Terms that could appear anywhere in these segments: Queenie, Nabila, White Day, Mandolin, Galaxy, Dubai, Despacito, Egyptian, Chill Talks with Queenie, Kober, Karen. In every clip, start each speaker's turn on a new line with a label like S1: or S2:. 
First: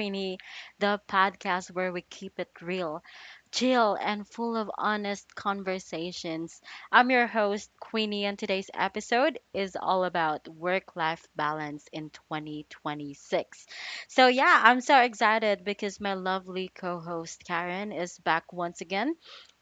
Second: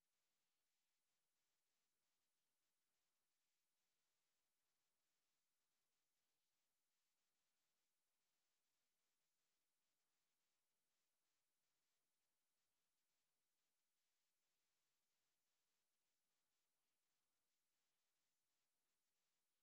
S1: Queenie, the podcast where we keep it real, chill, and full of honest conversations. I'm your host, Queenie, and today's episode is all about work life balance in 2026. So, yeah, I'm so excited because my lovely co host, Karen, is back once again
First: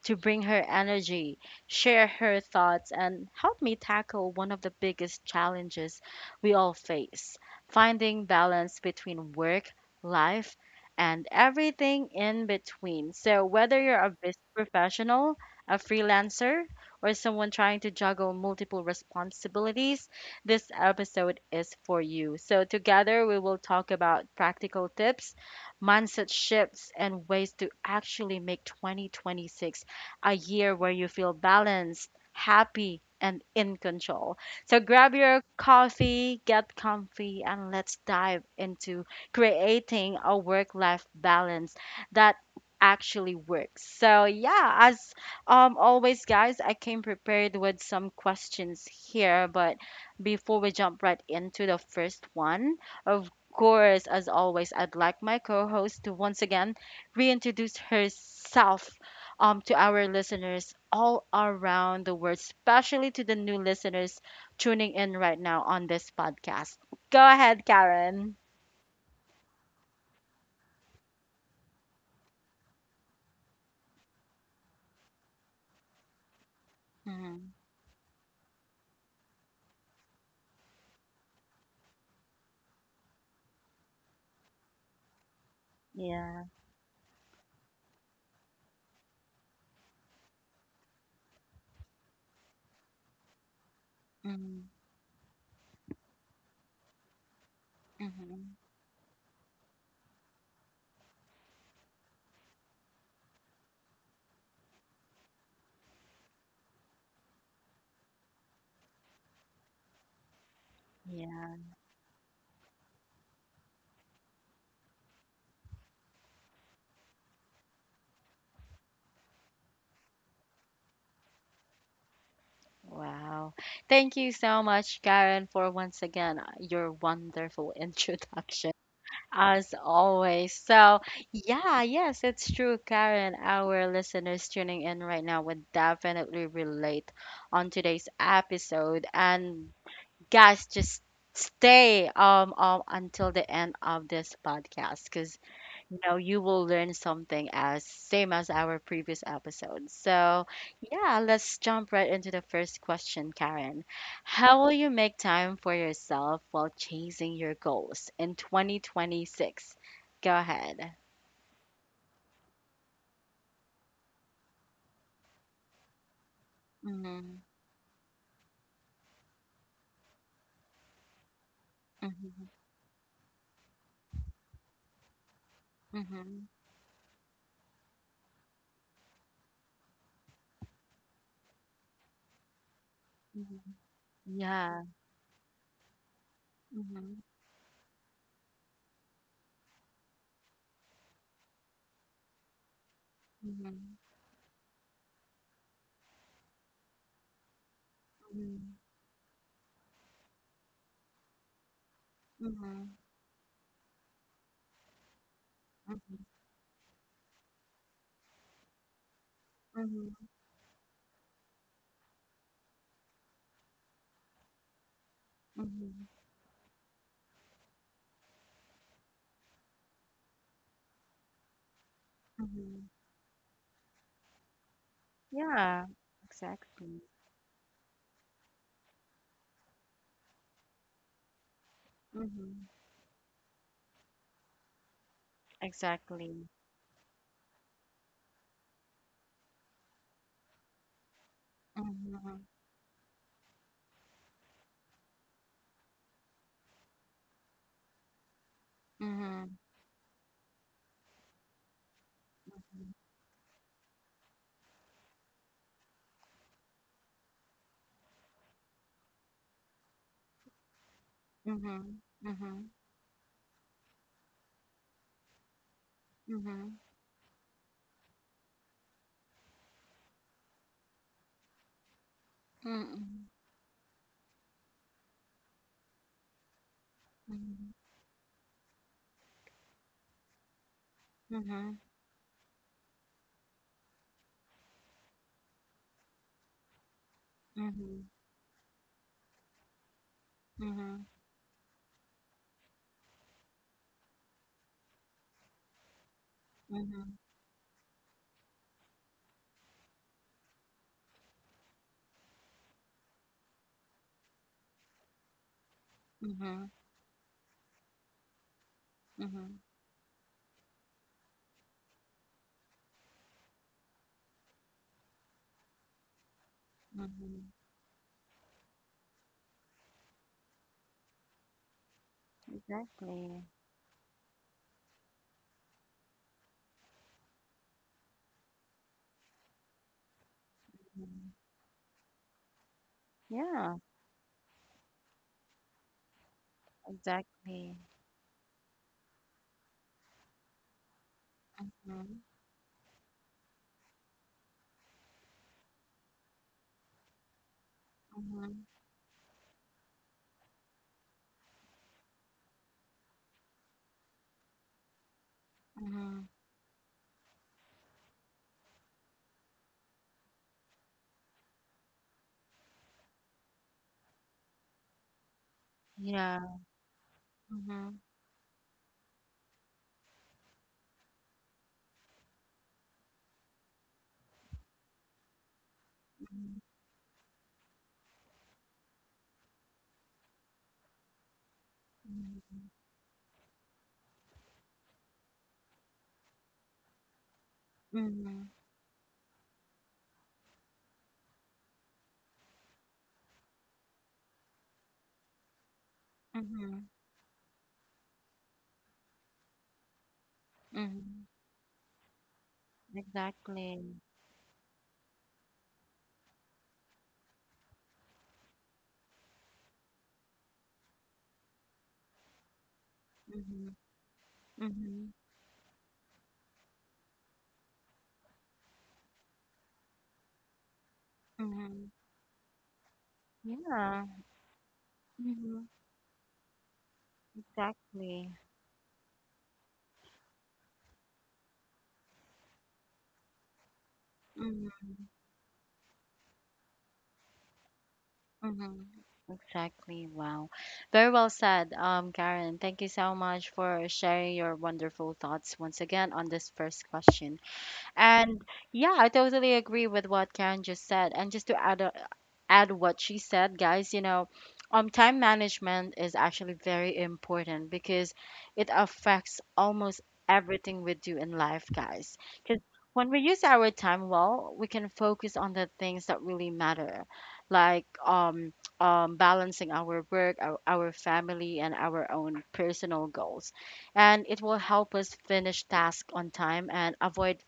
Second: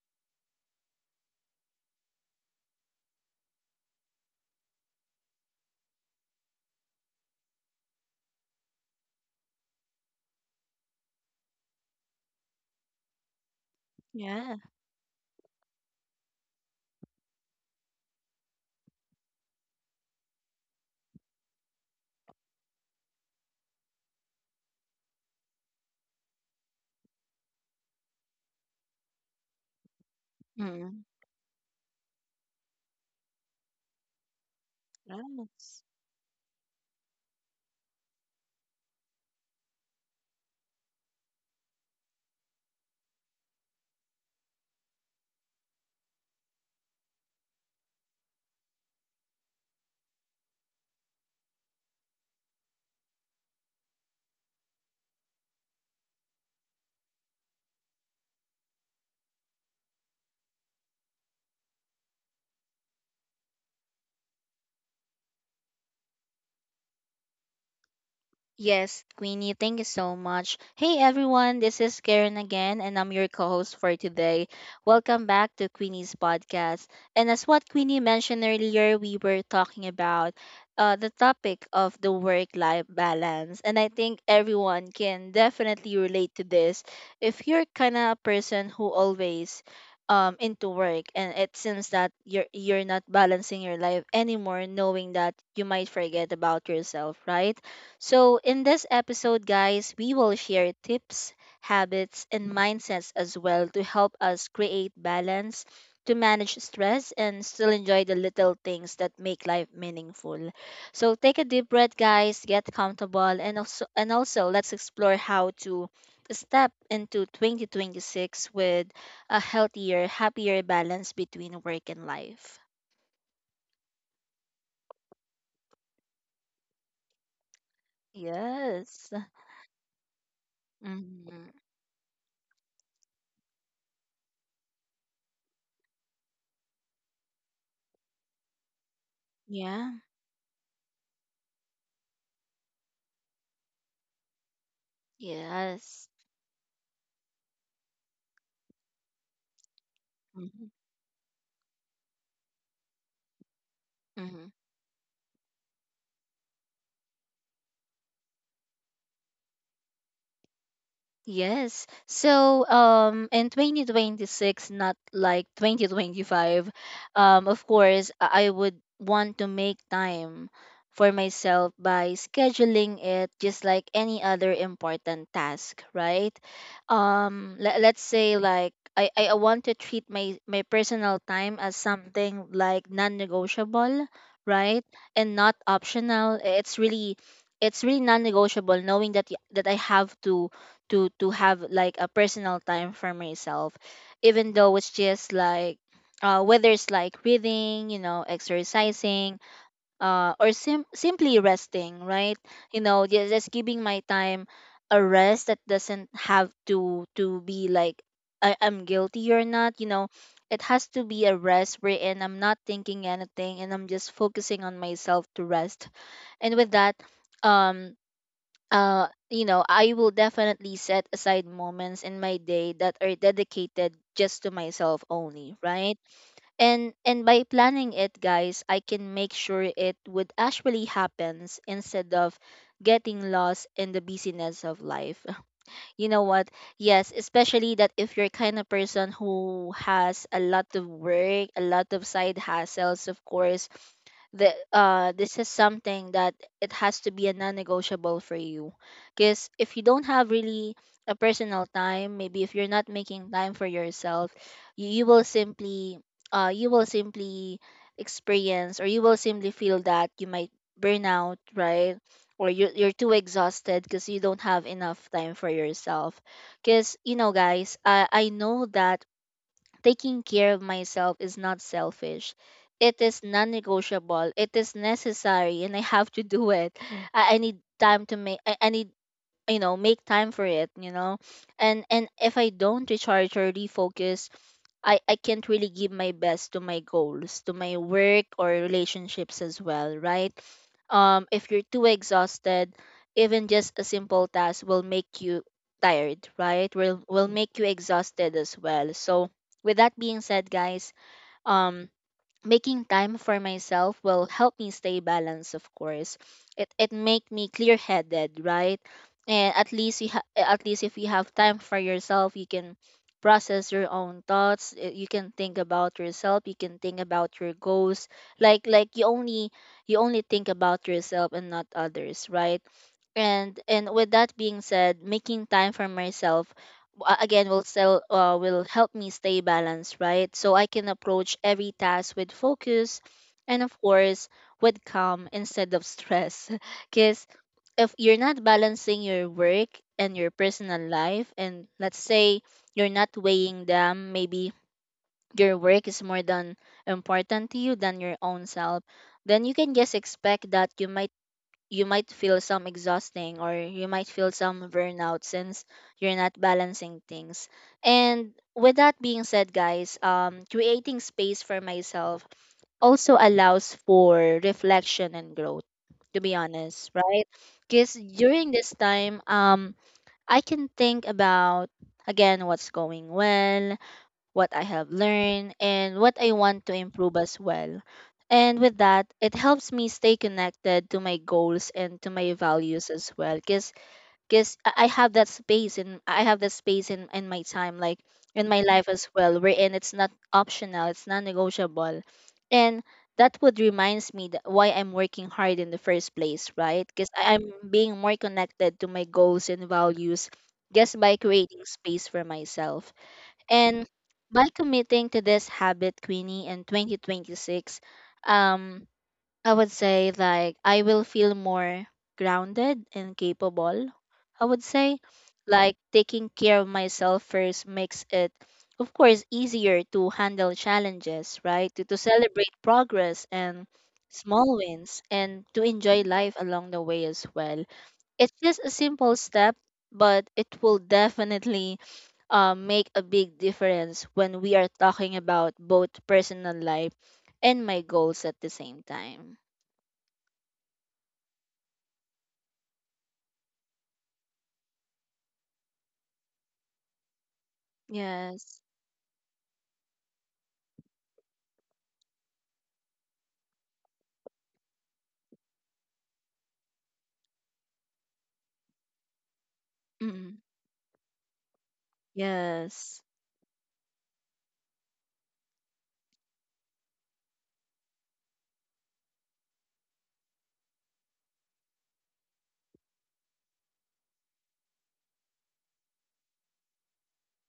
S1: to bring her energy, share her thoughts, and help me tackle one of the biggest challenges we all face finding balance between work, life, and everything in between. So, whether you're a business
S2: Yeah.
S1: professional, a freelancer, or someone trying to juggle multiple responsibilities, this episode is for you. So, together we will talk about practical tips, mindset shifts, and ways to actually make 2026 a year where
S2: Mm.
S1: you feel balanced, happy, and in control. So grab your
S2: Yes.
S1: coffee, get comfy, and let's dive into creating a work life balance that actually works. So, yeah, as always, guys, I came prepared with some questions here, but before we jump right into the first one, of course, as always, I'd like my co host to once again reintroduce herself to our listeners all around the world, especially to the new listeners tuning in right now on this podcast. Go ahead, Karen.
S2: Yes, Queenie, thank you so much. Hey everyone, this is Karen again, and I'm your co host for today. Welcome back to Queenie's podcast. And as
S1: Mhm.
S2: what Queenie mentioned earlier, we were talking about the topic of the work life balance. And I think everyone can definitely relate to
S1: Yeah.
S2: this. If you're kind of a person who always into work, and it seems that you're not balancing your life anymore,
S1: Mhm.
S2: knowing that you might forget about yourself, right? So,
S1: Mhm.
S2: in this episode, guys, we will share tips, habits, and mindsets as well to help us create balance, to manage stress, and still enjoy the little things that make life meaningful. So, take a
S1: Yeah.
S2: deep breath, guys, get comfortable, and also let's explore how to step into 2026 with a healthier, happier balance between work and life.
S1: Wow. Thank you so much, Karen, for once again your wonderful introduction,
S2: Yes.
S1: as always. So,
S2: Mhm.
S1: yeah, yes, it's true, Karen. Our listeners tuning in right now would definitely relate on today's episode. And,
S2: Yeah.
S1: guys, just stay until the end of this podcast because
S2: Yes.
S1: No, you will learn something as same as our previous episode. So,
S2: Mhm.
S1: yeah, let's jump right into the first question, Karen.
S2: Mhm.
S1: How will you make time for yourself while chasing your goals in 2026? Go ahead.
S2: Yes. So, in 2026, not like 2025,
S1: Mm-hmm.
S2: of course, I would want to make time for myself by
S1: Mm-hmm.
S2: scheduling it just like any other important task, right?
S1: Mm-hmm.
S2: Let's say, like I want to treat my personal time as something like
S1: Hmm.
S2: non-negotiable,
S1: Yeah.
S2: right? And not optional.
S1: Mm-hmm.
S2: It's really non-negotiable, knowing that that I have to to have like a personal time for myself,
S1: Mm-hmm.
S2: even though it's just like whether it's like reading, you know, exercising, or simply resting, right? You
S1: Mm-hmm.
S2: know, just giving my time a rest that doesn't
S1: Mm-hmm.
S2: have to be like I'm guilty or not, you know.
S1: Mm-hmm.
S2: It has to be a rest wherein I'm not thinking anything and I'm just focusing on myself to rest.
S1: Mm-hmm.
S2: And with that, um you know, I will definitely set aside moments in my day
S1: Mm-hmm.
S2: that are dedicated just to myself only,
S1: Yeah,
S2: right? And
S1: exactly.
S2: by planning it, guys, I can make sure it would actually happens instead of
S1: Mm-hmm,
S2: getting lost in the busyness of life, you know
S1: exactly.
S2: what? Yes, especially that if you're kind of person who has a lot of work, a lot of side hassles, of course, the this is something that it has to be a non-negotiable for you, because
S1: Mhm.
S2: if you don't have really a personal time, maybe if you're not
S1: Mhm.
S2: making time for yourself, you, you will simply you will simply experience, or you will simply feel that you might burn out, right?
S1: Mhm.
S2: Or
S1: Mhm.
S2: you're too exhausted because you don't have enough time for yourself,
S1: Mhm.
S2: because you know guys I know that taking care of myself is not selfish, it is
S1: Mhm.
S2: non-negotiable, it is necessary, and I have to do it. Mm. I need time to make I need, you know, make time for it, you know.
S1: Mhm.
S2: And if I don't recharge or refocus, I can't really give my best to my goals, to my
S1: Mhm.
S2: work or relationships as well, right?
S1: Mhm.
S2: If you're too exhausted, even just a simple task will make you tired, right?
S1: Mhm.
S2: Will make you exhausted as well. So with that being said, guys, um making time for myself will help me stay balanced, of course.
S1: Mhm.
S2: It make me clear headed, right? And
S1: Mhm.
S2: at least you at least if you have time for yourself, you can process your own thoughts, you can think about yourself, you can think about
S1: Mhm.
S2: your goals, like you only, you only think about yourself and not others, right?
S1: Exactly.
S2: And with that being said, making time for myself again will help me stay balanced, right, so I can
S1: Mhm.
S2: approach every task with focus, and of
S1: Yeah,
S2: course, with calm instead of stress because
S1: exactly.
S2: if you're not balancing your work and your personal life, and let's
S1: Mhm.
S2: say you're not weighing them, maybe your work is more than important to you than your own
S1: Mhm.
S2: self, then you can just expect that you might feel some exhausting, or you might feel some burnout, since you're
S1: Mhm.
S2: not balancing things. And with that being said, guys, creating space for myself also allows for reflection and growth, to be
S1: Yeah.
S2: honest, right? Because
S1: Mhm.
S2: during this time, I can think about, again, what's going well, what I have learned, and what I want to improve as well. And with that, it helps me stay connected to my goals and to my
S1: Mhm.
S2: values as well. Cause, I have that space, and I have that space in my time, like in
S1: Mhm.
S2: my life as well, wherein it's not optional, it's non-negotiable. And that would reminds me that why I'm working hard in the first
S1: Mhm.
S2: place, right?
S1: Mhm.
S2: Because I'm being more connected to my goals and values just by
S1: Mhm.
S2: creating space for myself. And
S1: Exactly.
S2: by committing to this habit, Queenie, in 2026, um, I would say like I will feel more grounded and
S1: Mhm.
S2: capable. I would say
S1: Mhm.
S2: like taking care of myself first makes it, of course, easier to handle challenges, right?
S1: Mhm.
S2: To celebrate progress and
S1: Yeah.
S2: small wins and to
S1: Mhm,
S2: enjoy life along the way as well.
S1: exactly.
S2: It's just a simple step, but it will definitely make a big difference when we are
S1: Mhm.
S2: talking about both personal life and my goals at the same
S1: Mm-hmm.
S2: time.
S1: Exactly. Wow. Very well said, Karen. Thank you so much for sharing your wonderful thoughts once again on this first question. And
S2: Yes.
S1: yeah, I totally agree with what Karen just said. And just to add what she said, guys, you know, time management is actually very important because it affects almost
S2: Mm.
S1: everything we do in life, guys. Because
S2: Yes.
S1: when we use our time well, we can focus on the things that really matter, like balancing our work, our family, and our own personal goals. And it will help us finish tasks on time and avoid,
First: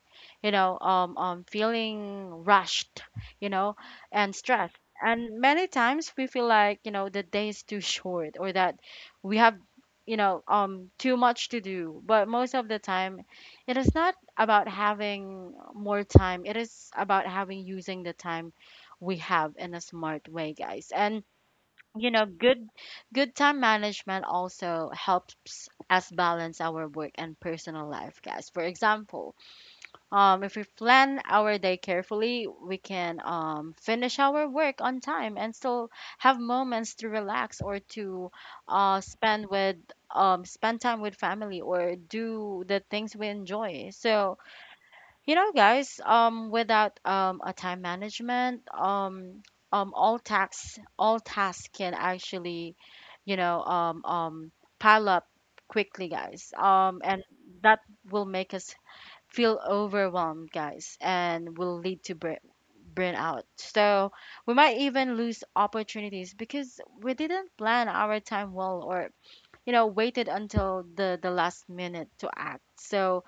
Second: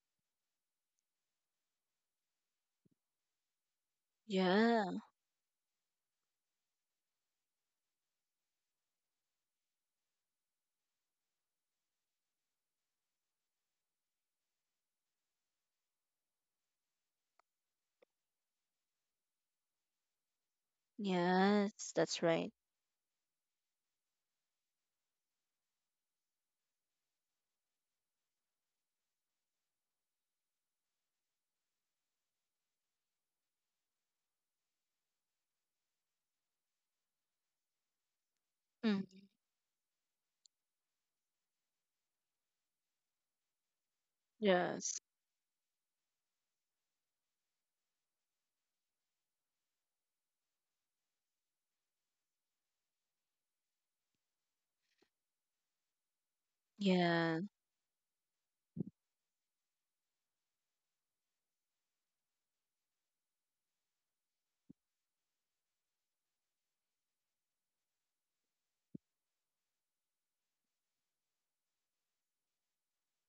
S1: you know, feeling rushed, you know, and stressed,
S2: Yeah.
S1: and many times we feel like, you know, the day is too short or that we have, you know, too much to do. But most of the time, it is not about having more time. It is about having using the time we have in a smart way, guys. And
S2: Yes.
S1: you
S2: That's
S1: know,
S2: right.
S1: good time management also helps us balance our work and personal life, guys. For example, if we plan our day carefully, we can finish our work on time and still have moments to relax or to
S2: Mm.
S1: spend with spend time with family or do the things we enjoy. So,
S2: Yes.
S1: you know, guys, without a time management, all tasks can actually, you know, pile up quickly, guys. And
S2: Yeah.
S1: that will make us feel overwhelmed, guys, and will lead to burnout. So we might even lose opportunities because we didn't plan our time well or you know waited until the last minute to act. So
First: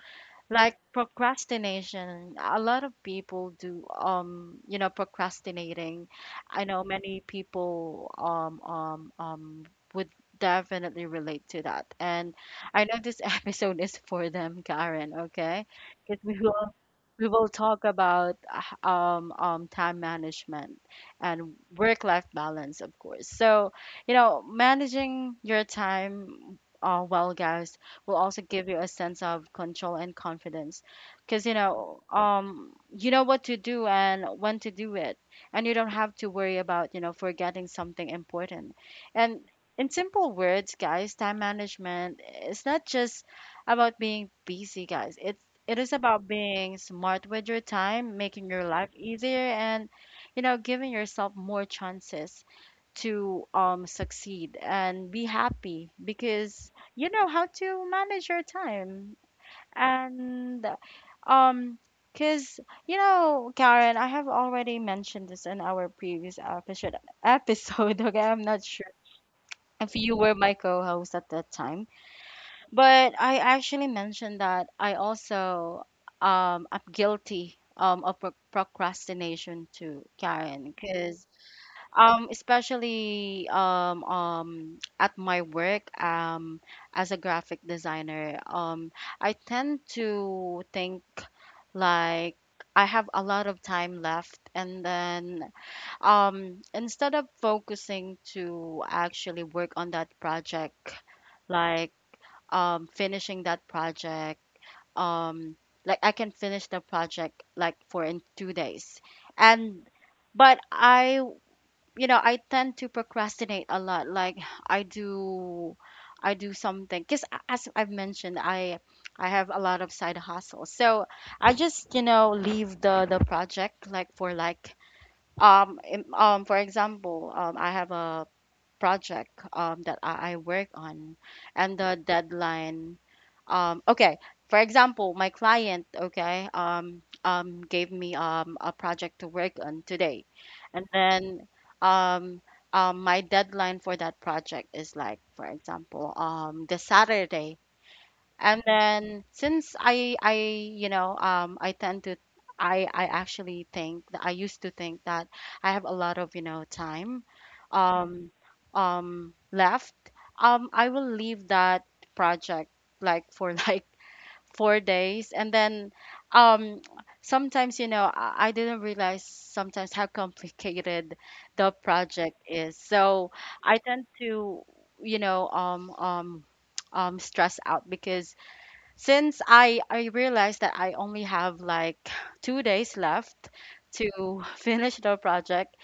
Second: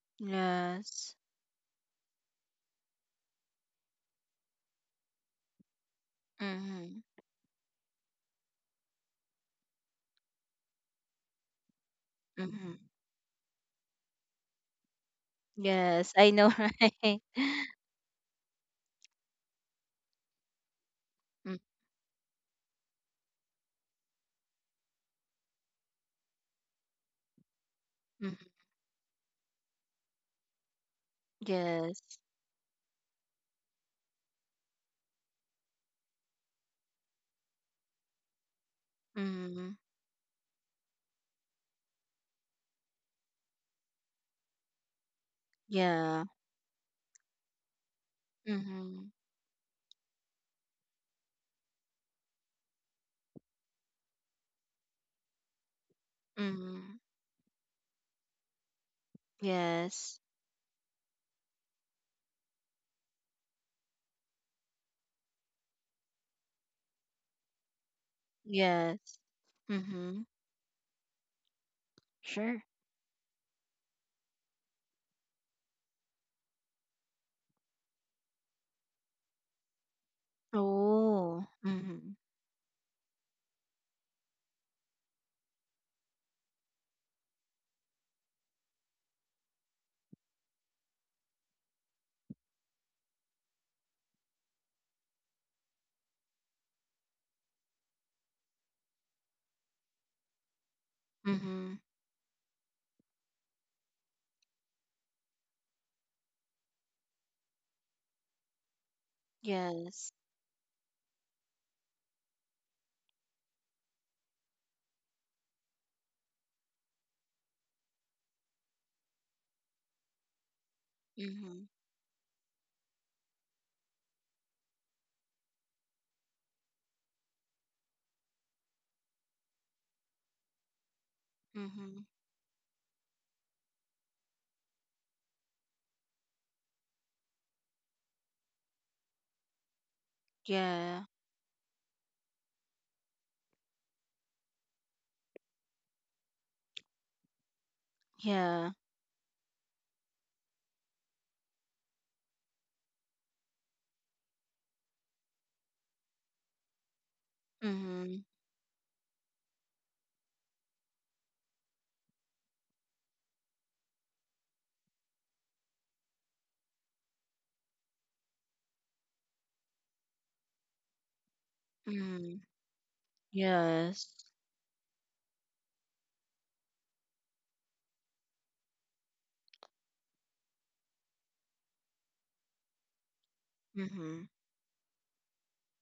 S1: like
S2: Yes.
S1: procrastination, a lot of people do, um, you know, procrastinating. I know
S2: Mm-hmm.
S1: many people would definitely relate to that, and I
S2: Mm-hmm.
S1: know this episode is for them, Karen, okay,
S2: Yes.
S1: because
S2: I
S1: we
S2: know,
S1: will
S2: right?
S1: we will talk about time management and work-life balance, of course. So, you know, managing your time, well, guys, will also
S2: Mm-hmm.
S1: give you a sense of control and confidence because
S2: Yes.
S1: you know what to do and when to do it, and you don't have to worry about, you know, forgetting something important. And
S2: Mm-hmm.
S1: in simple words, guys, time management is not just about being busy, guys. It is
S2: Yeah.
S1: about being smart with your time, making your life
S2: Mm-hmm.
S1: easier, and you know, giving yourself more chances to um, succeed and be happy because
S2: Mm-hmm.
S1: you know how to manage your time.
S2: Yes.
S1: And um, because you know, Karen, I have already mentioned this in our previous episode okay, I'm not sure
S2: Yes.
S1: if you
S2: Mm-hmm.
S1: were my co-host at that time,
S2: Sure.
S1: but I actually mentioned that I also um, am guilty um, of procrastination to Karen because
S2: Oh. Mhm.
S1: especially at my work, as a graphic designer, I tend to think like I have a lot of time left, and then instead of focusing to actually work on that project,
S2: Mhm.
S1: like finishing that project, um, like I can finish the project like for in 2 days, and
S2: Yes.
S1: but I you know, I tend to procrastinate a lot. Like, i do I do something because as I've mentioned, I have a lot of side hustles. So I
S2: Mhm.
S1: just, you know, leave the project like for like for example um, I have a project that I work on, and the
S2: Mhm.
S1: deadline okay, for example my client okay gave me a project to work on today and
S2: Yeah.
S1: then um, my deadline for that project is like for example the Saturday. And
S2: Yeah.
S1: then since I you know um, I tend to I actually think that I used to think that I have a lot of you know, time
S2: Mhm.
S1: um left, um, I will leave that project like for like 4 days and then um, sometimes you know I didn't realize sometimes how complicated the project
S2: Mhm.
S1: is. So I tend
S2: Yes.
S1: to you know stress out because since I realized that I only have like 2 days left
S2: Mhm.
S1: to finish the project,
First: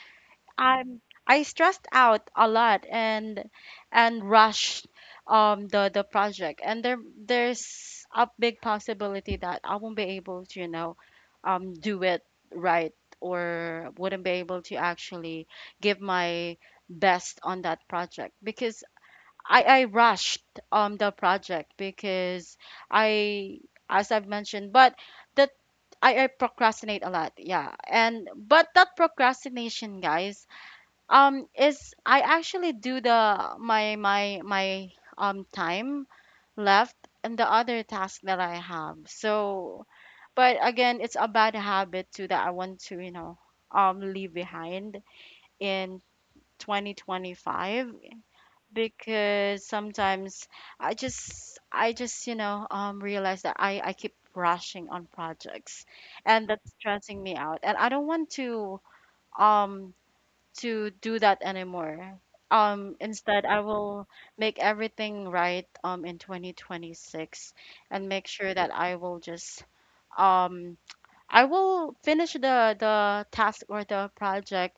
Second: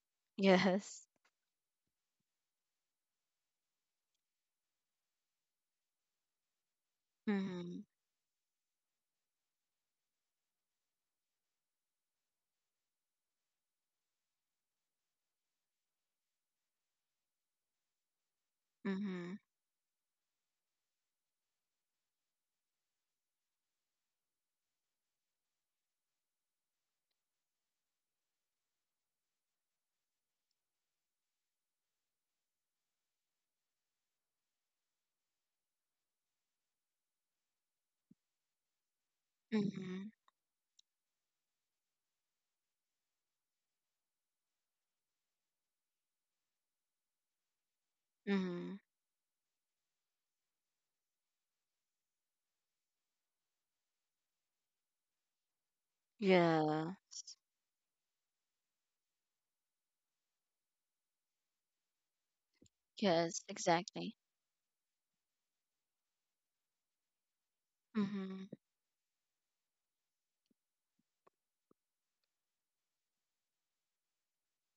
S1: I'm
S2: Yes.
S1: I stressed out a lot, and rushed um, the project, and
S2: Mhm.
S1: there's a big possibility that I won't be able to you know um, do it right, or wouldn't be able to actually give my best on that project because
S2: Mhm.
S1: I rushed um, the project because I, as I've mentioned, but that I procrastinate a lot, yeah. And but that procrastination, guys, is I actually do the my my um, time left and the other task that I have. So,
S2: Mhm.
S1: but again, it's a bad habit too that I want to you know um, leave behind in 2025
S2: Mhm.
S1: because sometimes I just you know um, realize that I keep rushing on projects, and that's
S2: Yeah.
S1: stressing me out, and I don't want to um, to do that anymore. Um,
S2: Yes,
S1: instead I will
S2: exactly.
S1: make everything right um, in 2026, and make
S2: Mhm.
S1: sure that I will just um, I will finish the task or the project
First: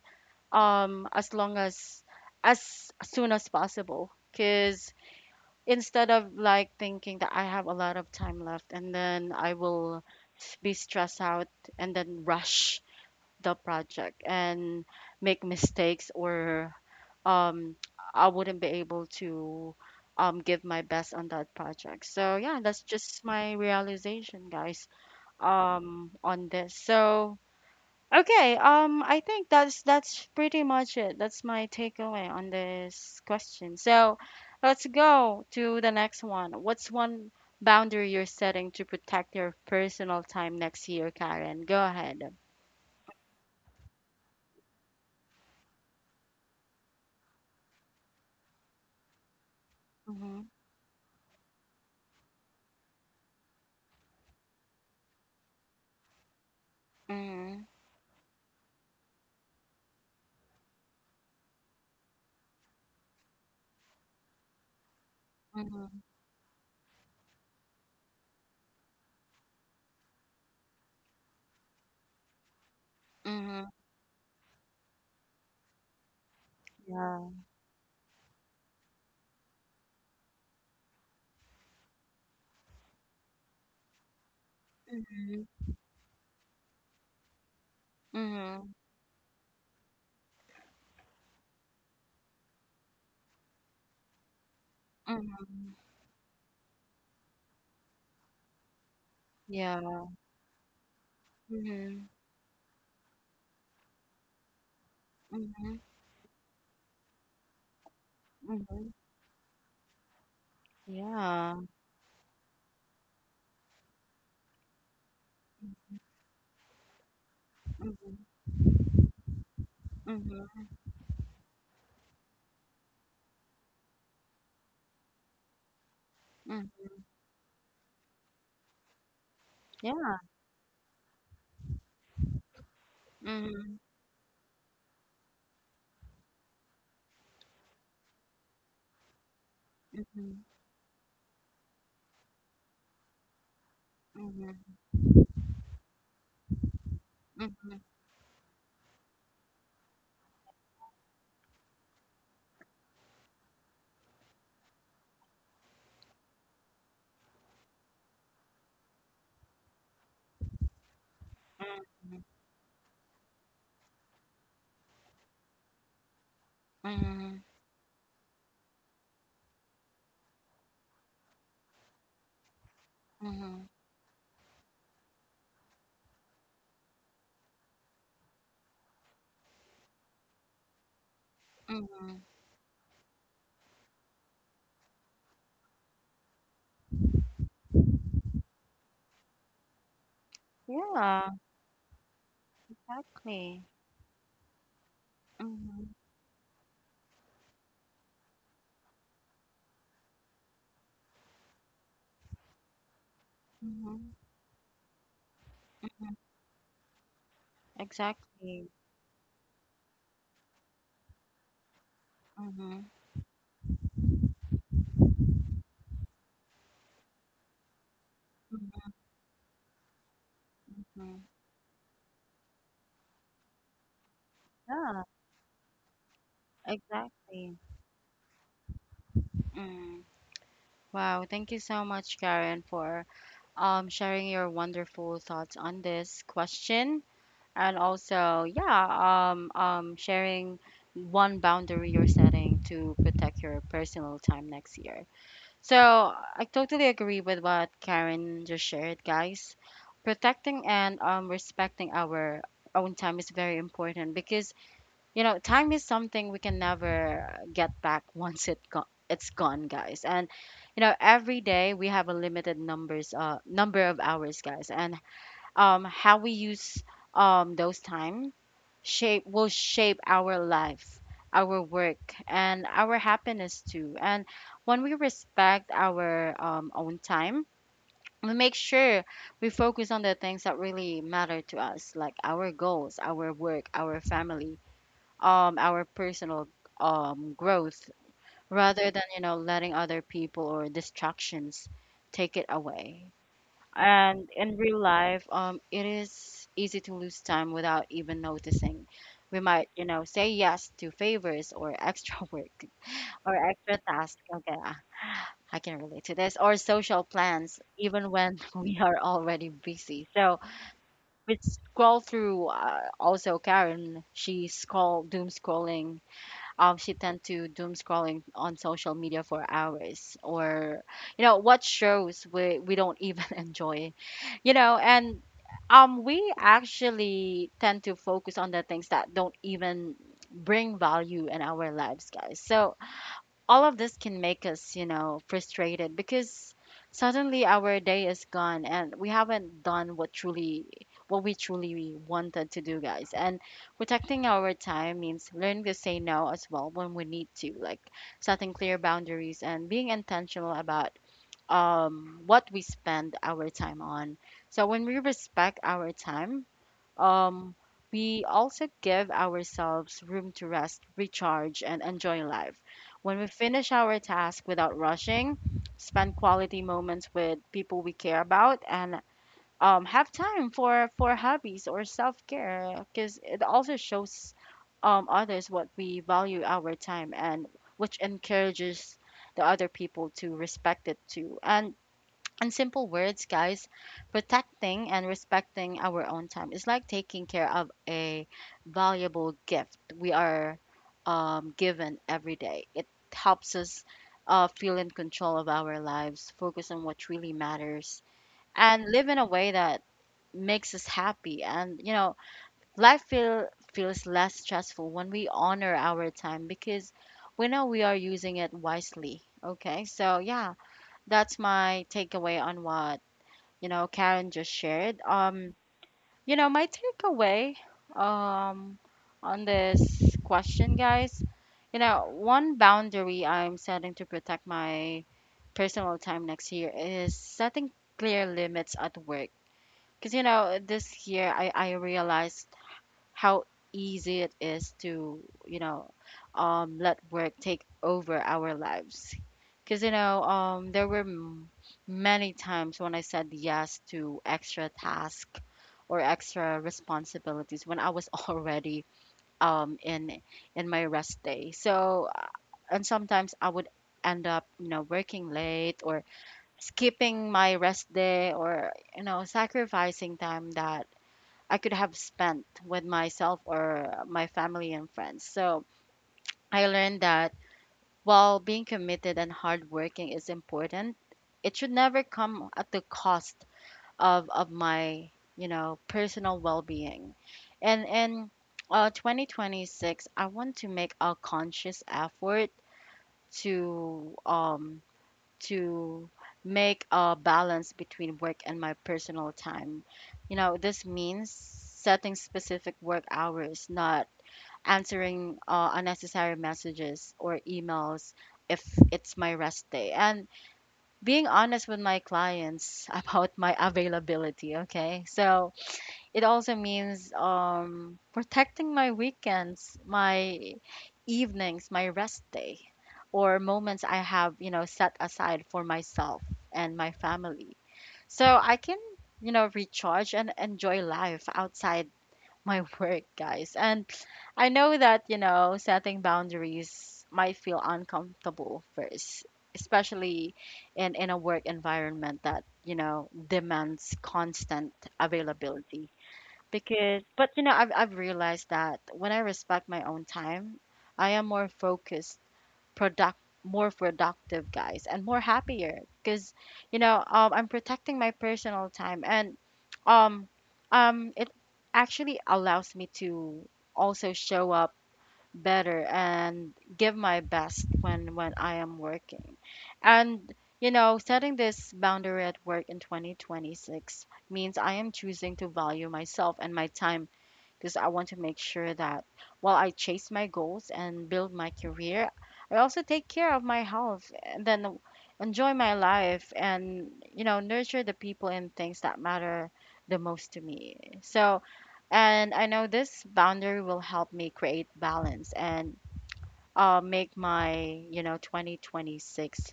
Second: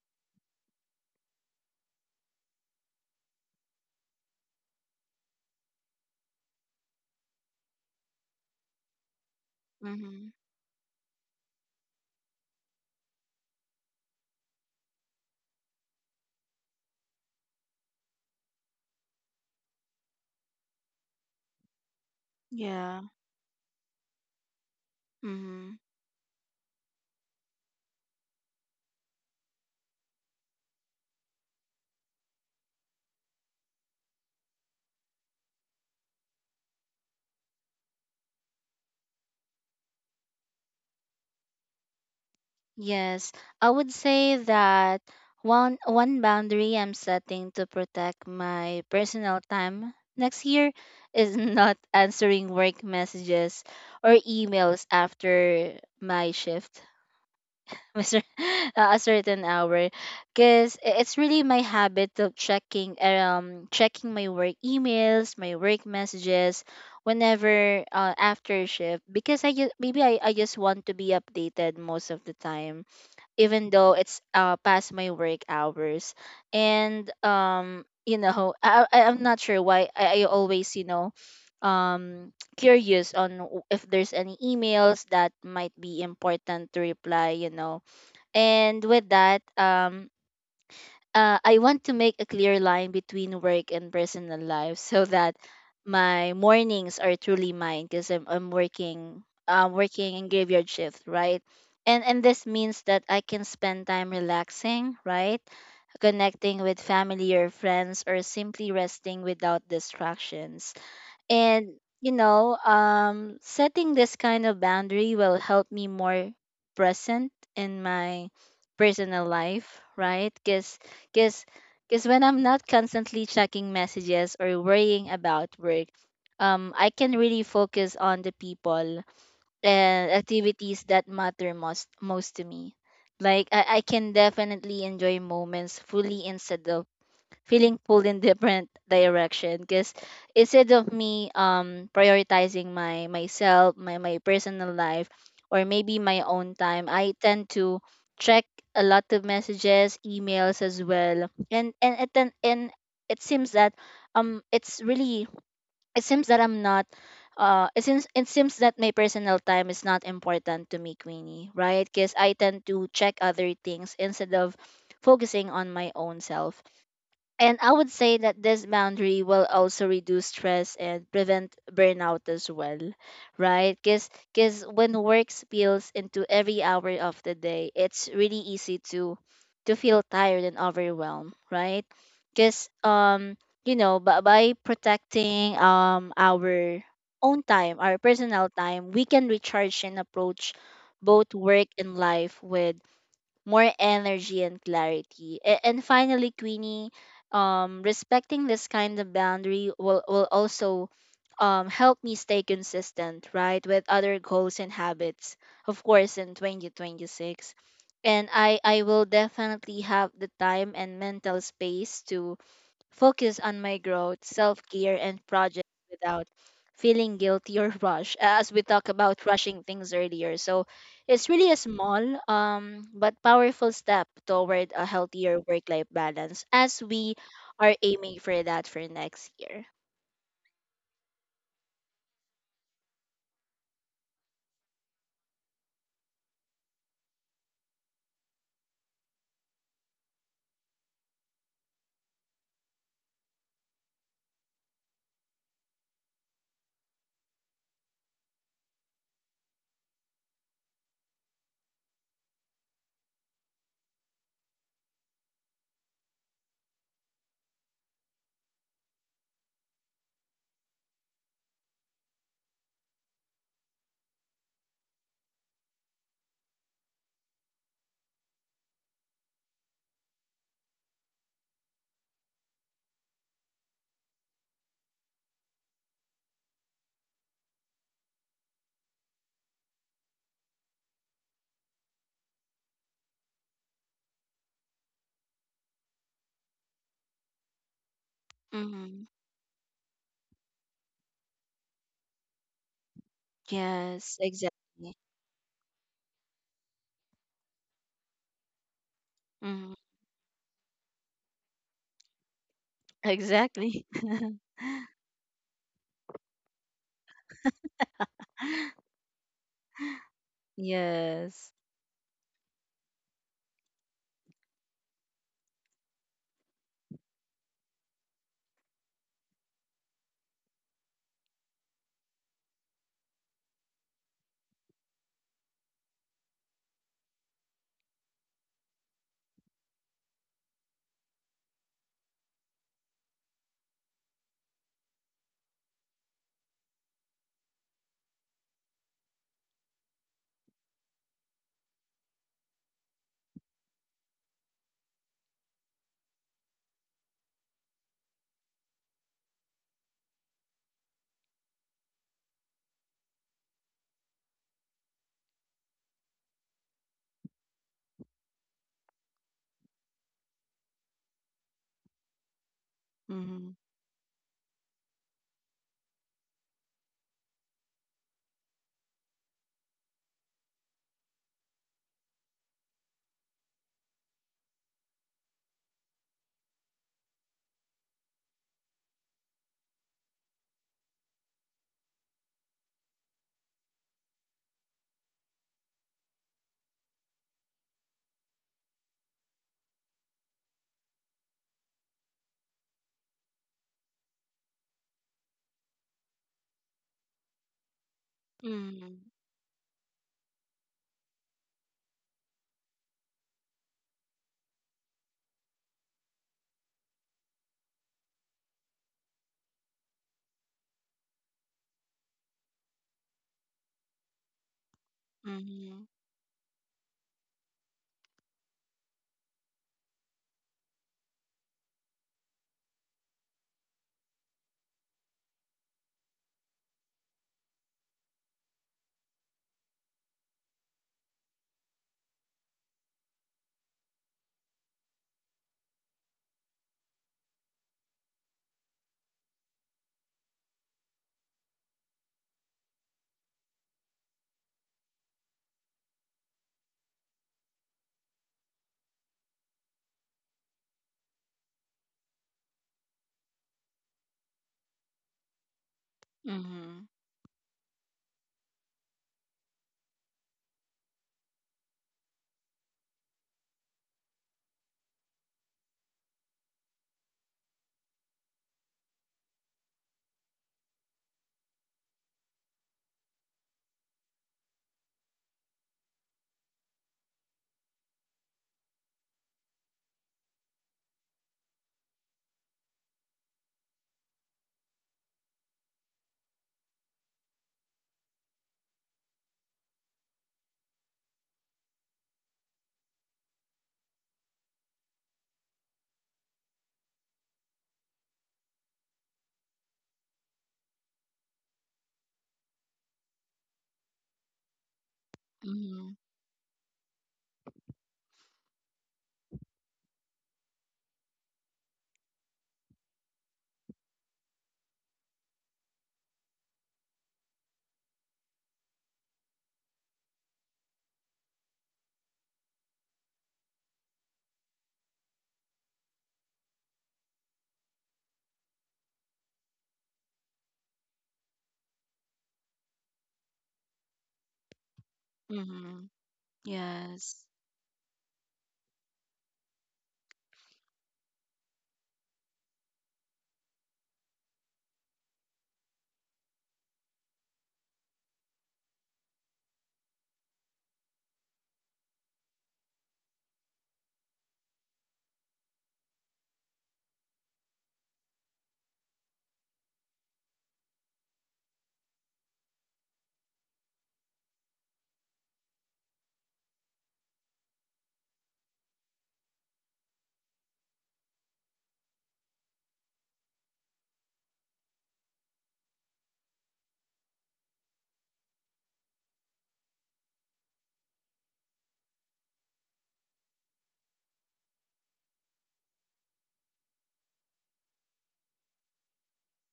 S1: um, as long as soon as possible, because instead of like thinking that I have a lot of time left, and then I will
S2: Mhm.
S1: be stressed out and then rush the project and make mistakes or um, I wouldn't be able to um, give my best on that project. So yeah, that's
S2: Yeah.
S1: just my realization, guys,
S2: Mhm.
S1: um, on this. So okay, I think that's pretty much it. That's my takeaway on this question. So let's go to the next one. What's one boundary you're setting to protect your personal time next year, Karen? Go ahead.
S2: Yes, I would say that one boundary I'm setting to protect my personal time next
S1: Mm-hmm.
S2: year is not answering work messages or emails after my shift.
S1: Mm-hmm.
S2: Mister a certain hour, because it's really my habit of checking checking my work emails, my work
S1: Mm-hmm.
S2: messages whenever, after shift, because I just maybe I just want to be updated most of the time,
S1: Mm-hmm.
S2: even though it's past my work hours. And
S1: Yeah.
S2: you know, I'm not sure why I always, you know, curious on if there's any emails that
S1: Mm-hmm.
S2: might be important to reply, you know. And with that, I want to make a clear line between work and personal life so
S1: Mm-hmm.
S2: that
S1: Mm-hmm.
S2: my mornings are truly mine, because I'm working, I'm
S1: Yeah.
S2: working in graveyard shift, right?
S1: Mm-hmm.
S2: And this means that I can spend time relaxing, right?
S1: Mm-hmm.
S2: Connecting with family or friends, or simply
S1: Mm-hmm.
S2: resting without distractions.
S1: Yeah.
S2: And you know, setting this kind of boundary will help me more present in
S1: Mm-hmm.
S2: my personal life,
S1: Mm-hmm.
S2: right? Because
S1: Mm-hmm.
S2: because when I'm not constantly checking messages or worrying about work, I can really focus on the people and
S1: Yeah.
S2: activities that matter most to me, like
S1: Mm-hmm.
S2: I can definitely enjoy moments fully instead of feeling pulled in different direction. Because instead of me prioritizing my myself, my personal
S1: Mm-hmm.
S2: life, or maybe my own time, I tend
S1: Mm-hmm.
S2: to check a lot of messages, emails as well. And it seems that it's really, it seems that I'm not it seems that my personal time is not important to me, Queenie, right? Because
S1: Mhm.
S2: I tend to check other things instead of focusing on my own self.
S1: Mhm.
S2: And I would say that this boundary will also reduce stress and prevent burnout as well,
S1: Mhm.
S2: right? Because when work spills into every hour of the day, it's really easy to feel tired and overwhelmed, right?
S1: Mhm.
S2: Because you know, by protecting our own time, our personal time, we can recharge and approach
S1: Yeah,
S2: both work and life with
S1: exactly.
S2: more energy and clarity. And
S1: Mhm.
S2: finally, Queenie, respecting this kind of boundary will also help me stay consistent, right, with
S1: Mhm.
S2: other goals and habits, of
S1: Mhm.
S2: course, in 2026. And
S1: Exactly.
S2: I will definitely have the time and mental space to
S1: Mhm.
S2: focus on my growth, self care, and projects without feeling guilty or rush. As we talk
S1: Mhm.
S2: about rushing things earlier, so
S1: Mhm.
S2: it's really a small but powerful step toward a
S1: Yeah,
S2: healthier work life balance, as we
S1: exactly.
S2: are aiming for that for next year.
S1: Mm. Wow, thank you so much, Karen, for sharing your wonderful thoughts on this question, and also yeah sharing one boundary you're setting to protect your personal time next year. So I totally agree with what Karen just shared, guys. Protecting and respecting our own time is very important because you know time is something we can never get back once it it's gone, guys. And you know every day we have a limited numbers number of hours, guys. And how we use those time shape will shape our life, our work, and our happiness too. And when we respect our own time, we make sure we focus on the things that really matter to us, like our goals, our work, our family, our personal growth, rather than
S2: Mm-hmm.
S1: letting other people or distractions take it away.
S2: Yes,
S1: And in real
S2: exactly.
S1: life, it is easy to lose time without even noticing. We might,
S2: Mm-hmm.
S1: you know, say yes to favors or extra work or extra
S2: Exactly.
S1: tasks. Okay, ah, I can relate to this. Or social plans, even when we are already busy. So we
S2: Yes.
S1: scroll through. Also, Karen, she scroll doom scrolling she tend to doom scrolling on social media for hours, or you know, what shows we don't even enjoy. You know, and we actually tend to focus on the things that don't even bring value in our lives, guys. So all of this can make us, you know, frustrated, because suddenly our day is gone and we haven't done what we truly wanted to do, guys. And protecting our time means learning to say no as well when we need to, like setting clear boundaries and being intentional about what we spend our time on. So when we respect our time, um, we also give ourselves room to rest, recharge, and enjoy life. When we
S2: Mm-hmm.
S1: finish our task without rushing, spend quality moments with people we care about, and have time for hobbies or self care, because it also shows others what we value our time, and which encourages the other people to respect it too. And in simple words, guys, protecting and respecting our own time is like taking care of a valuable gift we are given every day. It helps us feel in control of our lives, focus on what really matters, and live
S2: Mm-hmm.
S1: in a way that makes us happy. And you know, life feel feels less stressful when we honor our time because we know we are using it wisely. Okay, so yeah, that's my takeaway on what, you know, Karen just shared. You know, my takeaway um, on this question, guys, you know, one boundary I'm setting to protect my personal time next year is setting clear limits at work. Because, you know, this year I realized how easy it is to you know let work take over our lives. Because you know, there were many times when I said yes to extra tasks or extra responsibilities when I was already um, in in my rest day. And sometimes I would end up, you know, working late or
S2: Mm-hmm. Mm-hmm.
S1: skipping my rest day or you know, sacrificing time that I could have spent with myself or my family and friends. So I learned that while being committed and hardworking is important, it should never come at the cost of my, you know, personal well-being. And in 2026, I want to make a conscious effort to um, to make a balance between work and my personal time. You know, this means setting specific work hours, not answering unnecessary messages or emails if it's my rest day, and being honest with my clients about my availability. Okay, so
S2: Mm-hmm.
S1: it also means protecting my weekends, my evenings, my rest day, or moments I have, you know, set aside for myself and my family. So I can, you know, recharge and enjoy life outside my work, guys. And I know that, you know, setting boundaries might feel uncomfortable first, especially in a work environment that, you know, demands constant
S2: Mm-hmm.
S1: availability. because
S2: Yes.
S1: but you know, I've realized that when I respect my own time, I am more focused, product more productive, guys, and more happier, because you know, I'm protecting my personal time and um it actually allows me to also show up better and give my best when I am working. And you know, setting this boundary at work in 2026 means I am choosing to value myself and my time, because I want to make sure that while I chase my goals and build my career, I also take care of my health and then enjoy my life and you know, nurture the people and things that matter the most to me. So, and I know this boundary will help me create balance and make my, you know, 2026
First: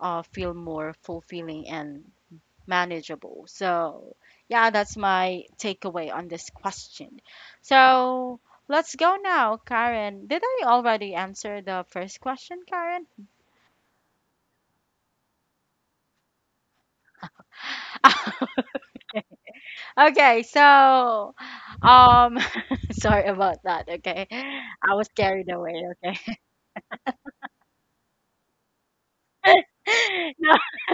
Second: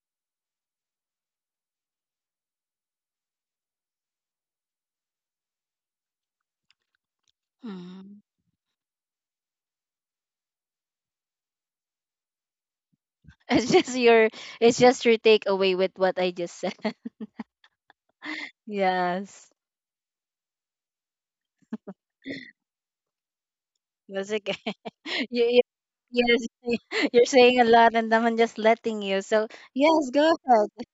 S1: feel more fulfilling and manageable. So, yeah, that's my takeaway on this question.
S2: Mm.
S1: So, let's go now, Karen. Did I already answer the first question, Karen?
S2: It's just your it's just your takeaway with what I just said. Yes.
S1: Okay, so um sorry about that, okay?
S2: That's okay.
S1: I was
S2: You,
S1: carried
S2: you,
S1: away, okay?
S2: you're, you're saying a lot and I'm just letting you. So, yes, go
S1: No,
S2: ahead.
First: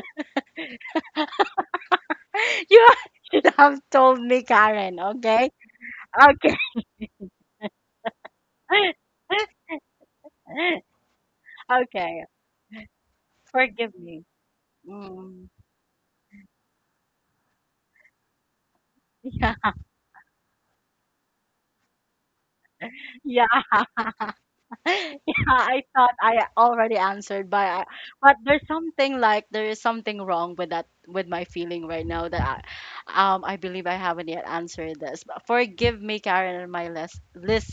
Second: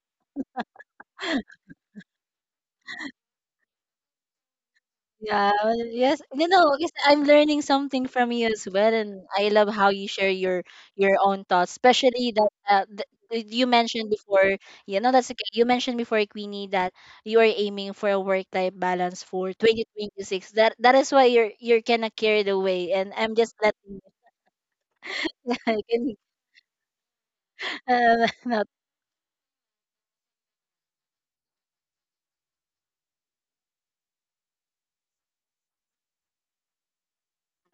S1: you should have told me, Karen, okay?
S2: Yeah, well, yes. No,
S1: Okay.
S2: no, Because I'm learning something from you as well, and I love how you share your own thoughts,
S1: Okay,
S2: especially that you
S1: forgive
S2: mentioned
S1: me.
S2: before. You know, that's okay.
S1: Mm,
S2: You mentioned before, Queenie, that you are aiming for a work-life balance for
S1: yeah,
S2: 2026. That is why you're kind of carried away, and I'm
S1: yeah.
S2: just letting it.
S1: Yeah,
S2: I
S1: I thought
S2: can,
S1: I already answered, by but there's
S2: not,
S1: something like, there is something wrong with that, with my feeling right now, that I believe I haven't yet answered this. But forgive me, Karen, and my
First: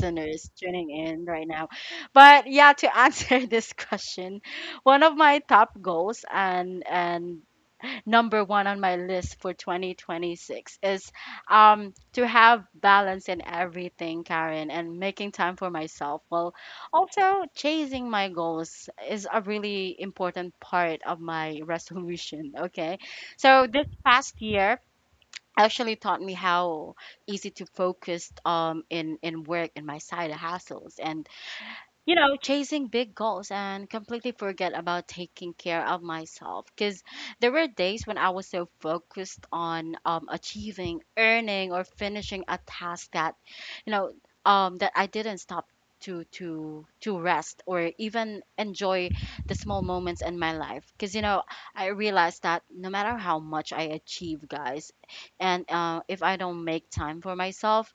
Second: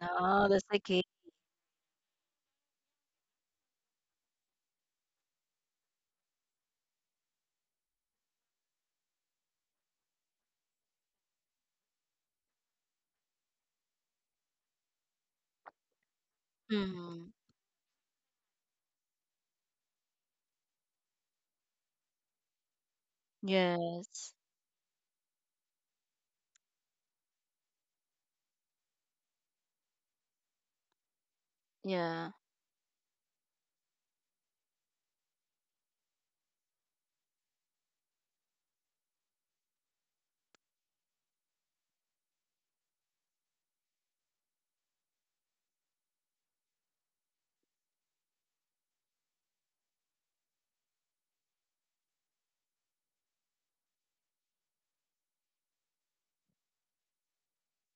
S2: no, that's
S1: tuning
S2: okay.
S1: in right now. But yeah, to answer this question, one of my top goals and number one on my list for 2026 is to have balance in everything, Karen, and making time for myself. Well,
S2: Mm,
S1: also chasing my goals is a really important part of my resolution. Okay, so this
S2: yes.
S1: past year actually taught me how easy to focus in work and my side hustles and you
S2: Yeah.
S1: know, chasing big goals and completely forget about taking care of myself. Because there were days when I was so focused on achieving, earning, or finishing a task that, you know, that I didn't stop to rest or even enjoy the small moments in my life. Because you know, I realized that no matter how much I achieve, guys, and if I don't make time for myself,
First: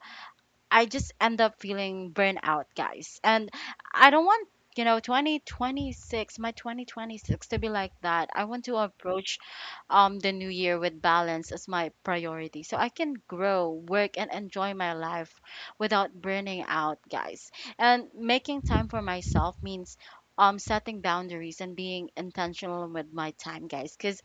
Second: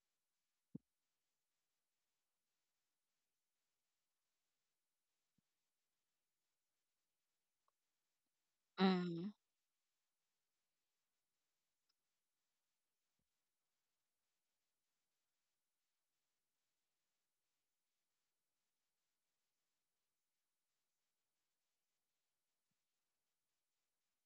S1: I just end up feeling burnt out, guys. And I don't want, you know, my 2026 to be like that. I want to
S2: Mm,
S1: approach the new year with balance as my priority, so I can grow, work, and enjoy my life without burning out, guys. And making time for myself means. Setting boundaries and being intentional with my time, guys. Because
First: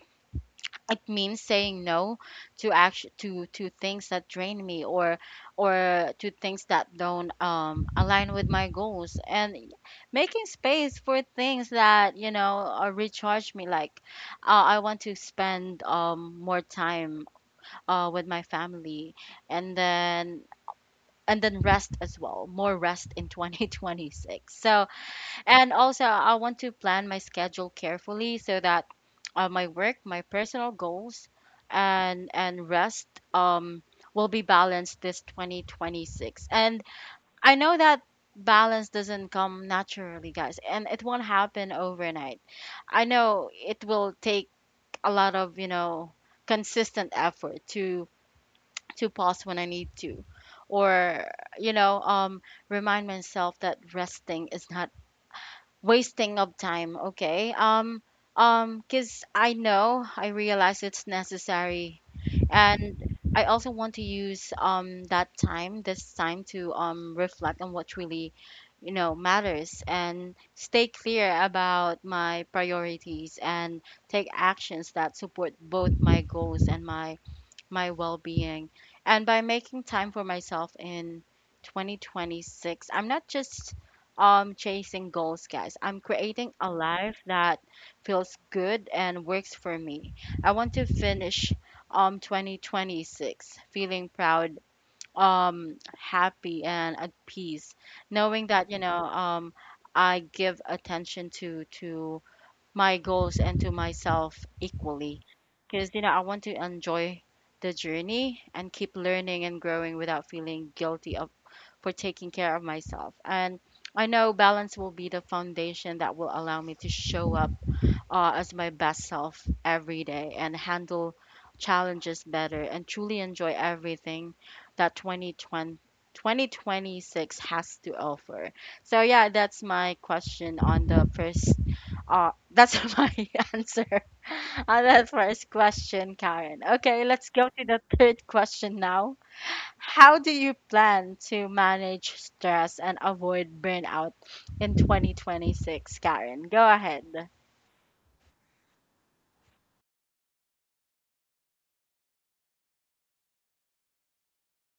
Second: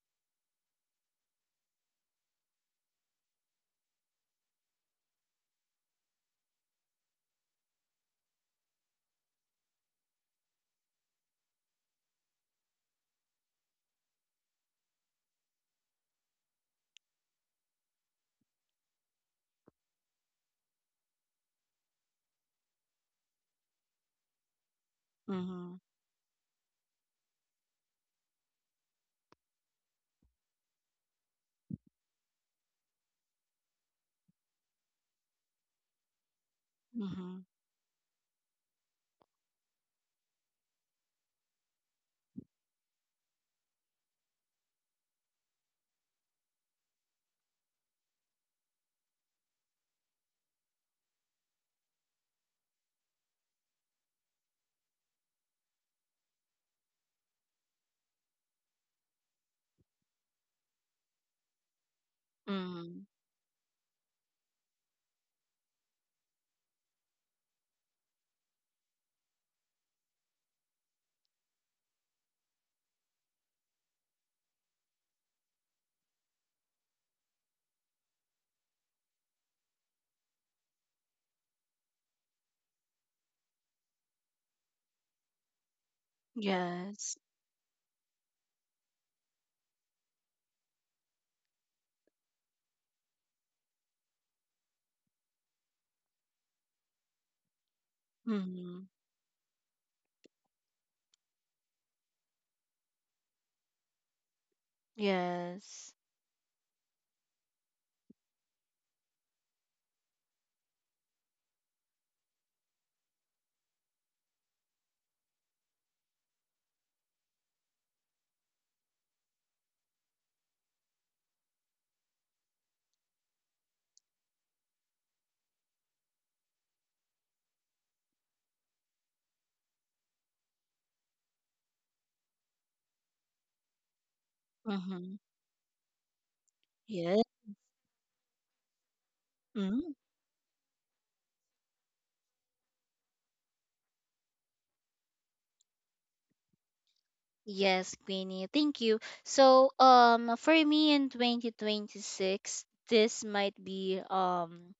S1: it means saying no to act to things that drain me, or to things that don't align with my goals, and making space for things that you know, recharge me. Like I want to spend more time with my family, and then and then rest as well, more rest in 2026. So and
S2: mm-hmm,
S1: also, I want to plan my schedule carefully so that my work, my personal goals, and rest will be balanced this 2026. And
S2: mm-hmm,
S1: I know that balance doesn't come naturally, guys, and it won't happen overnight. I know it will take a lot of, you know, consistent effort to pause when I need to, or you know, remind myself that resting is not wasting of time, okay. Because I know, I realize it's necessary.
S2: mm,
S1: And I also want to use that time, this time, to reflect on what really, you know, matters and stay clear about my priorities, and take actions that support both my goals and my well being. And by making time for myself in 2026, I'm not just chasing goals, guys. I'm creating a
S2: yes.
S1: life that feels good and works for me. I want to finish 2026 feeling proud, happy, and at peace, knowing that, you
S2: Mm-hmm.
S1: know, I give attention to my goals and to myself equally, because
S2: Yes.
S1: you know, I want to enjoy the journey and keep learning and growing without feeling guilty of for taking care of myself. And I know balance will be the foundation that will allow me to show up as my best self every day and handle challenges better and truly enjoy everything that 2026 has to offer. So yeah, that's my question on the first that's my answer on that
S2: Mm-hmm.
S1: first question, Karen. Okay,
S2: Yes.
S1: let's go to the third question now.
S2: Mm-hmm.
S1: How do you plan to manage stress and avoid burnout in 2026, Karen? Go ahead.
S2: Yes, Queenie. Thank you. So, for me in 2026, this might be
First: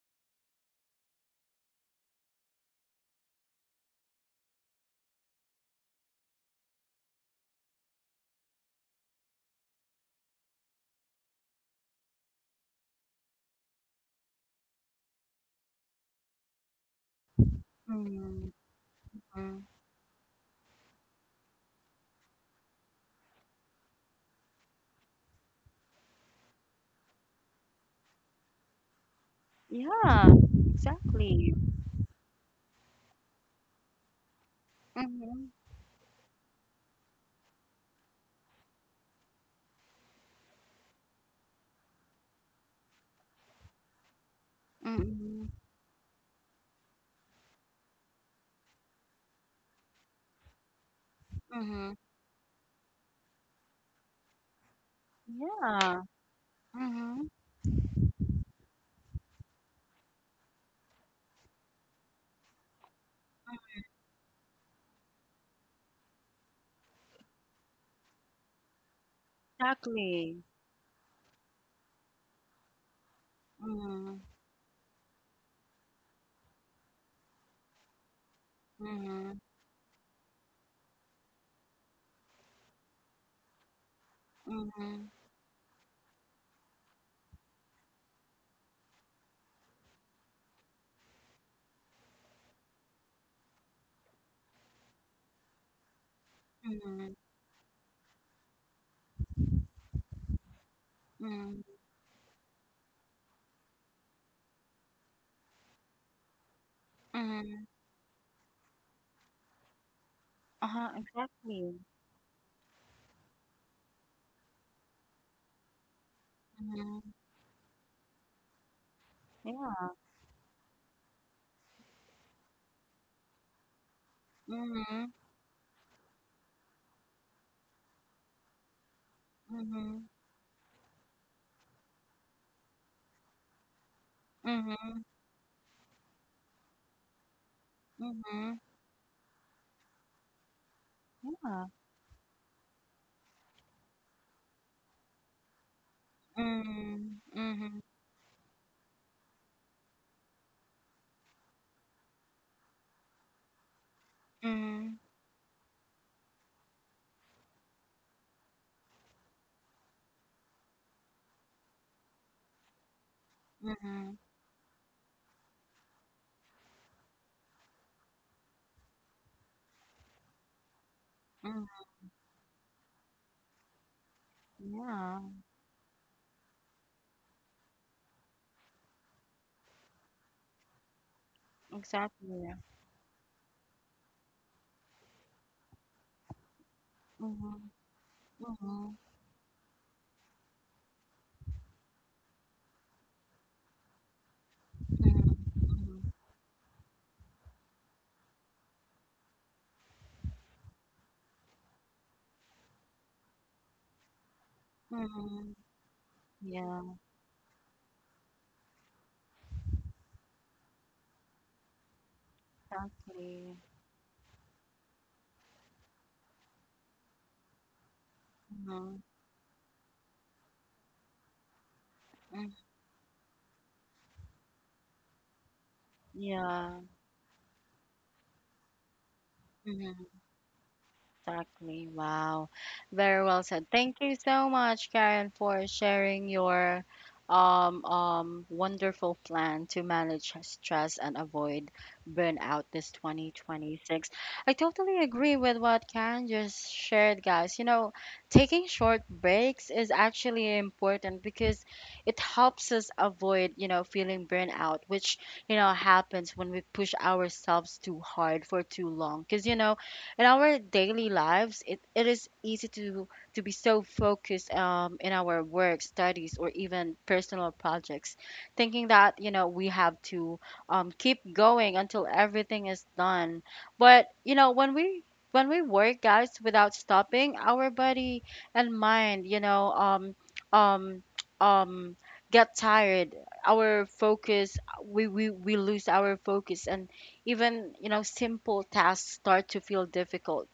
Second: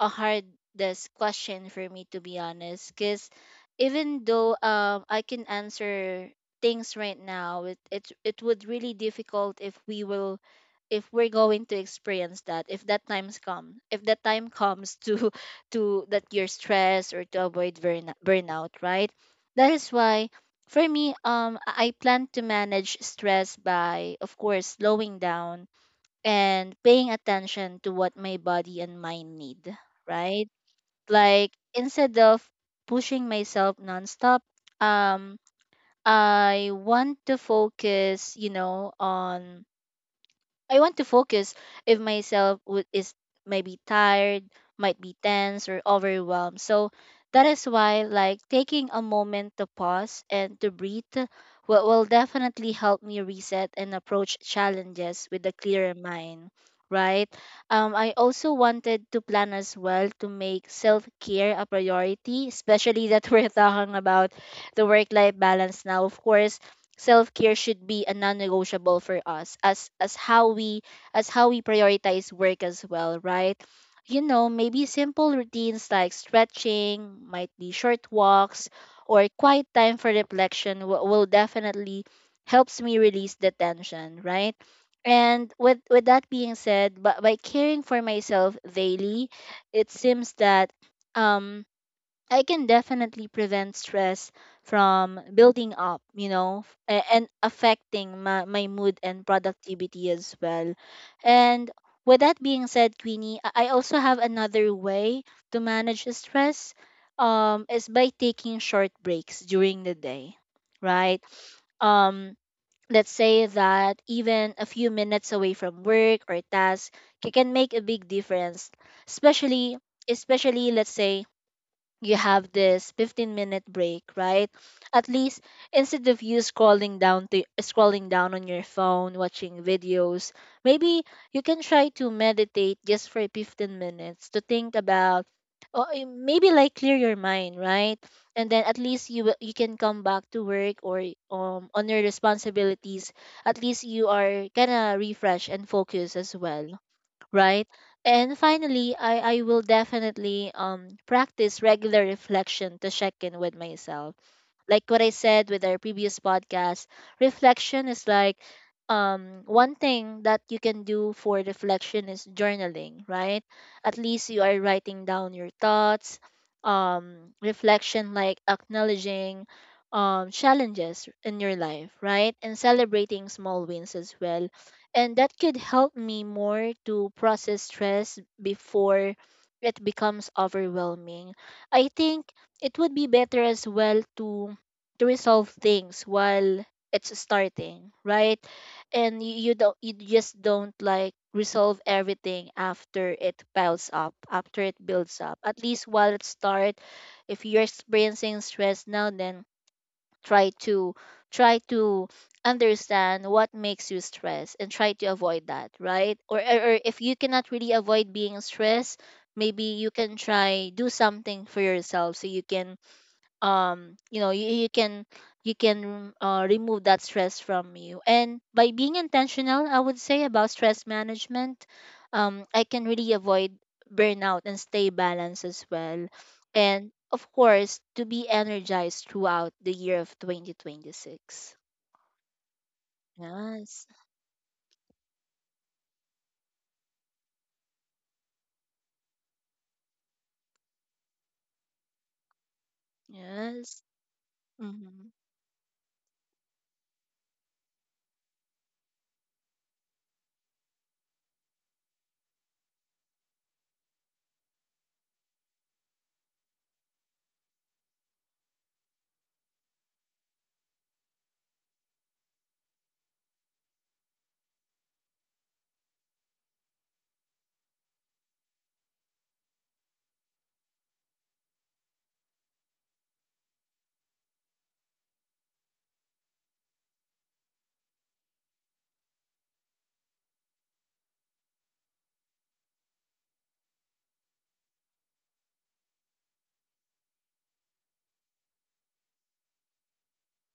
S2: a hardest question for me to be honest because even though I can answer things right now it would really difficult if we're going to experience that if that time comes to to that you're stressed or to avoid
S1: Mhm,
S2: burnout, right?
S1: mm.
S2: That is why for me I plan to manage stress by, of course, slowing down and paying attention to what my body and mind need,
S1: Yeah,
S2: right? Like
S1: exactly.
S2: instead of pushing myself nonstop, um
S1: Mhm,
S2: I want to focus, you know, on I want to focus if myself would is maybe tired, might be
S1: mhm,
S2: tense or overwhelmed. So that is why, like, taking a moment to pause and to breathe
S1: mhm.
S2: will definitely help me reset and approach challenges with a clearer
S1: Yeah.
S2: mind.
S1: Mhm,
S2: Right. I also wanted to plan as well to make self care a priority, especially that we're talking about the work life balance now. Of course, self care should be a non-negotiable for us as
S1: exactly.
S2: how we as how we prioritize work as well, right?
S1: Mhm,
S2: You know, maybe simple routines like stretching might be short walks or
S1: mhm,
S2: quiet time for reflection will definitely helps me release the tension, right?
S1: mhm,
S2: And with that being said, but by caring for myself daily, it seems that um I can definitely prevent stress from building up, you know,
S1: mhm,
S2: and affecting my mood and productivity as well.
S1: mhm,
S2: And with that being said, Queenie, I also have another way to manage the stress,
S1: mhm.
S2: is by taking short breaks during the day,
S1: Uh-huh,
S2: right?
S1: exactly.
S2: um let's say that even a few minutes away from work or task
S1: Mhm,
S2: can make a big difference, especially
S1: yeah.
S2: especially let's say you have this 15-minute break, right? At
S1: Mhm,
S2: least, instead of you scrolling down on your phone watching
S1: mhm,
S2: videos, maybe you can try to meditate just for 15 minutes to think
S1: mhm,
S2: about or maybe like clear your mind, right? And
S1: mhm.
S2: then at least you can come back to work or
S1: Yeah.
S2: on your responsibilities, at least you are kind of refresh and focus as well,
S1: Mhm,
S2: right?
S1: mhm,
S2: And finally, I will definitely practice regular reflection to check in with myself. Like
S1: mhm,
S2: what I said with our previous podcast, reflection is like one thing that you can do for reflection is journaling, right? At
S1: mhm,
S2: least you are writing down your thoughts, reflection like acknowledging challenges in your
S1: mhm.
S2: life, right? And celebrating small wins as well. And
S1: Yeah,
S2: that could help me more to process stress before it becomes overwhelming. I think
S1: exactly.
S2: it would be better as well to resolve things while it's
S1: Mhm,
S2: starting, right?
S1: mhm,
S2: And you don't, you just don't like resolve everything after it piles up, after it builds
S1: mhm,
S2: up. At least
S1: mhm,
S2: while it start, if you're experiencing stress now, then try to try to understand what makes you stressed and try to avoid
S1: mhm.
S2: that, right? Or
S1: Yeah.
S2: if you cannot really avoid being stressed, maybe you can try do something for yourself so you can
S1: Exactly.
S2: um you know you, you can you can remove that stress from you. And by being
S1: Mhm.
S2: intentional, I would say, about stress management,
S1: Mm,
S2: I can really avoid burnout and stay balanced as well,
S1: yeah.
S2: and of course to be energized throughout the year
S1: Mhm.
S2: of 2026.
S1: Exactly. Wow. Very well said.
S2: Yes.
S1: Thank you so much, Karen, for sharing your wonderful plan to manage stress and avoid burnout this
S2: Yes.
S1: 2026. I totally
S2: Mm-hmm.
S1: agree with what Karen just shared, guys. You know, taking short breaks is actually important because it helps us avoid, you know, feeling burnout, which, you know, happens when we push ourselves too hard for too long. Because, you know, in our daily lives it is easy to be so focused in our work studies or even personal projects thinking that you know we have to keep going until everything is done. But you know when we work, guys, without stopping our body and mind, you know, um um get tired, our focus, we lose our focus, and even, you know, simple tasks start to feel difficult.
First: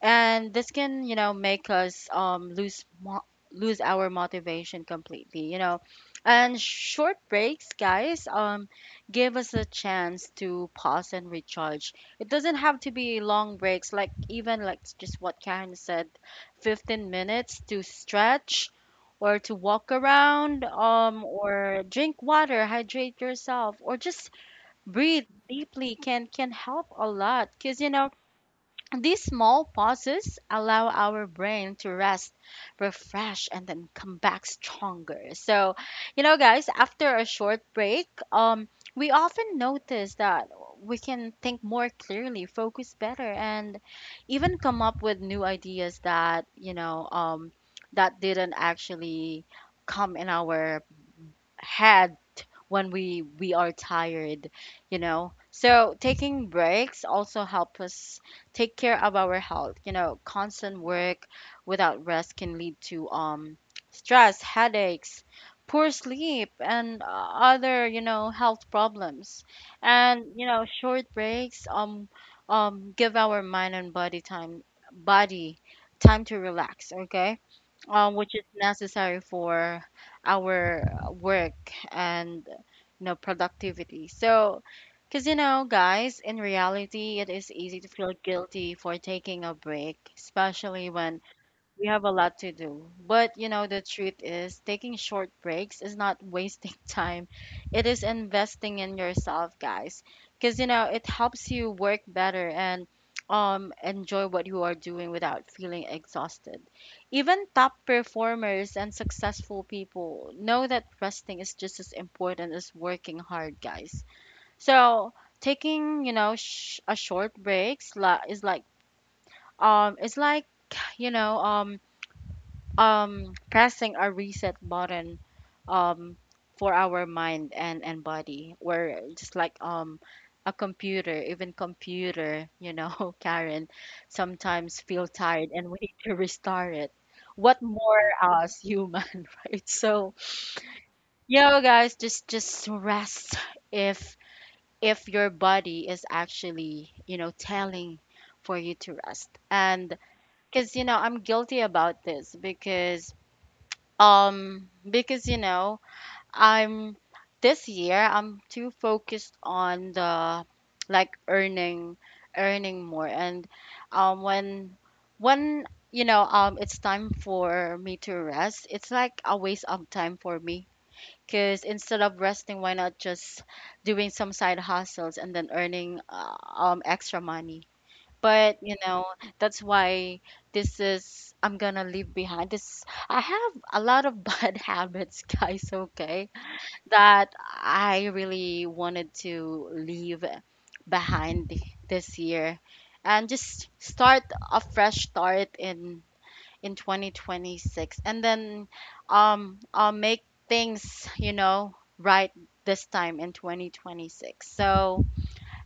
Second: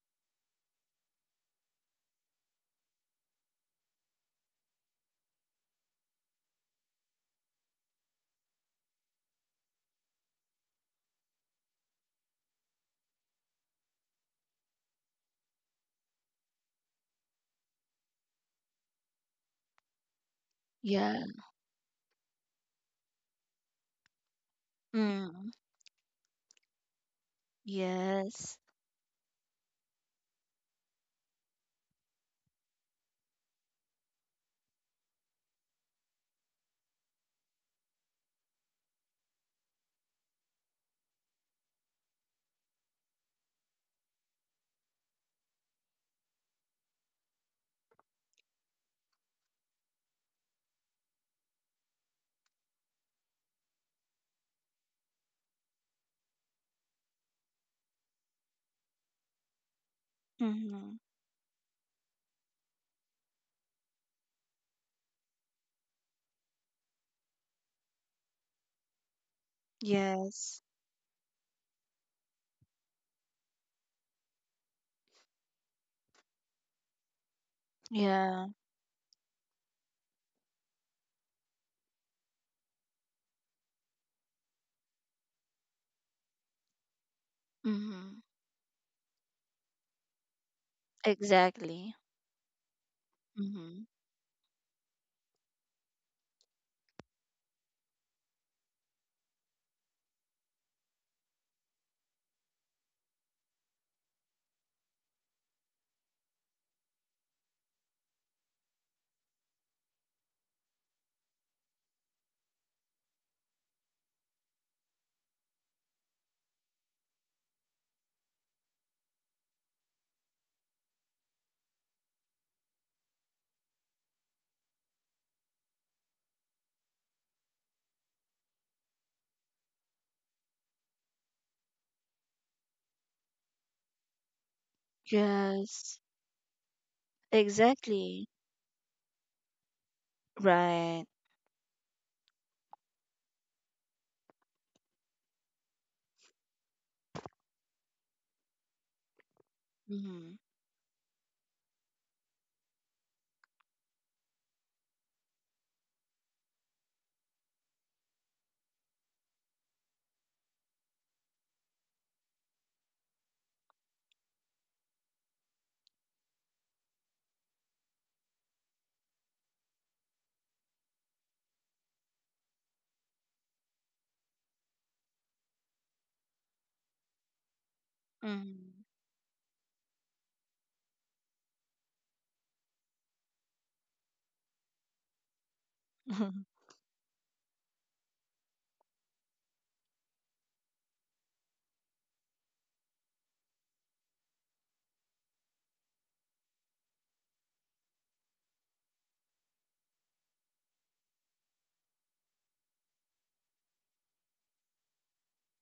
S1: And this can, you know, make us lose our motivation completely, you know. And short breaks, guys, give us a chance to pause and recharge. It doesn't have to be long breaks, like even like just what Karen said, 15 minutes to stretch or to walk around,
S2: Yeah.
S1: or drink water, hydrate yourself, or just breathe
S2: Mm,
S1: deeply, can help a lot. Because, you know,
S2: yes.
S1: these small pauses allow our brain to rest, refresh, and then come back stronger. So, you know, guys, after a short break, we often notice that we can think more clearly, focus better, and even come up with new ideas that, you know, that didn't actually come in our had when we are tired, you know. So taking breaks also help us take care of our health. You know, constant
S2: Mm-hmm.
S1: work without rest can lead to stress, headaches, poor sleep, and other, you know, health problems. And, you
S2: Yes.
S1: know, short breaks give our mind and body time, body time to relax, okay, which is
S2: Yeah.
S1: necessary for our work and, you know, productivity. So, because you know, guys, in reality, it is easy to feel
S2: Mm-hmm.
S1: guilty for taking a break, especially when we
S2: Exactly.
S1: have a lot to do. But you know, the
S2: Mm-hmm.
S1: truth is, taking short breaks is not wasting time. It is investing in yourself, guys. Because you know, it helps you work better and enjoy what you are doing without feeling exhausted. Even top performers and successful people know that resting is just as important as working hard, guys. So, taking, you know, a short breaks is like it's like, you know, pressing a reset button um for our mind and body. We're just like a computer. Even computer, you know, Karen, sometimes feel tired and we need
S2: Yes,
S1: to restart it, what more
S2: exactly.
S1: us human, right? So
S2: Right.
S1: yeah, guys, just rest if your body is actually, you know, telling for you to rest. And
S2: Mm-hmm.
S1: because you know I'm guilty about this, because you know, I'm this year I'm too focused on the like earning, earning more. And um when when you know, it's time for me to rest, it's like a waste of time for me. Because instead of resting, why not just doing some side hustles and then earning extra money? But you
S2: Mm-hmm.
S1: know, that's why this is I'm gonna leave behind this. I have a lot of bad habits, guys, okay, that I really wanted to leave behind this year and just start a fresh start in 2026. And then I'll make things, you know, right this time in 2026. So,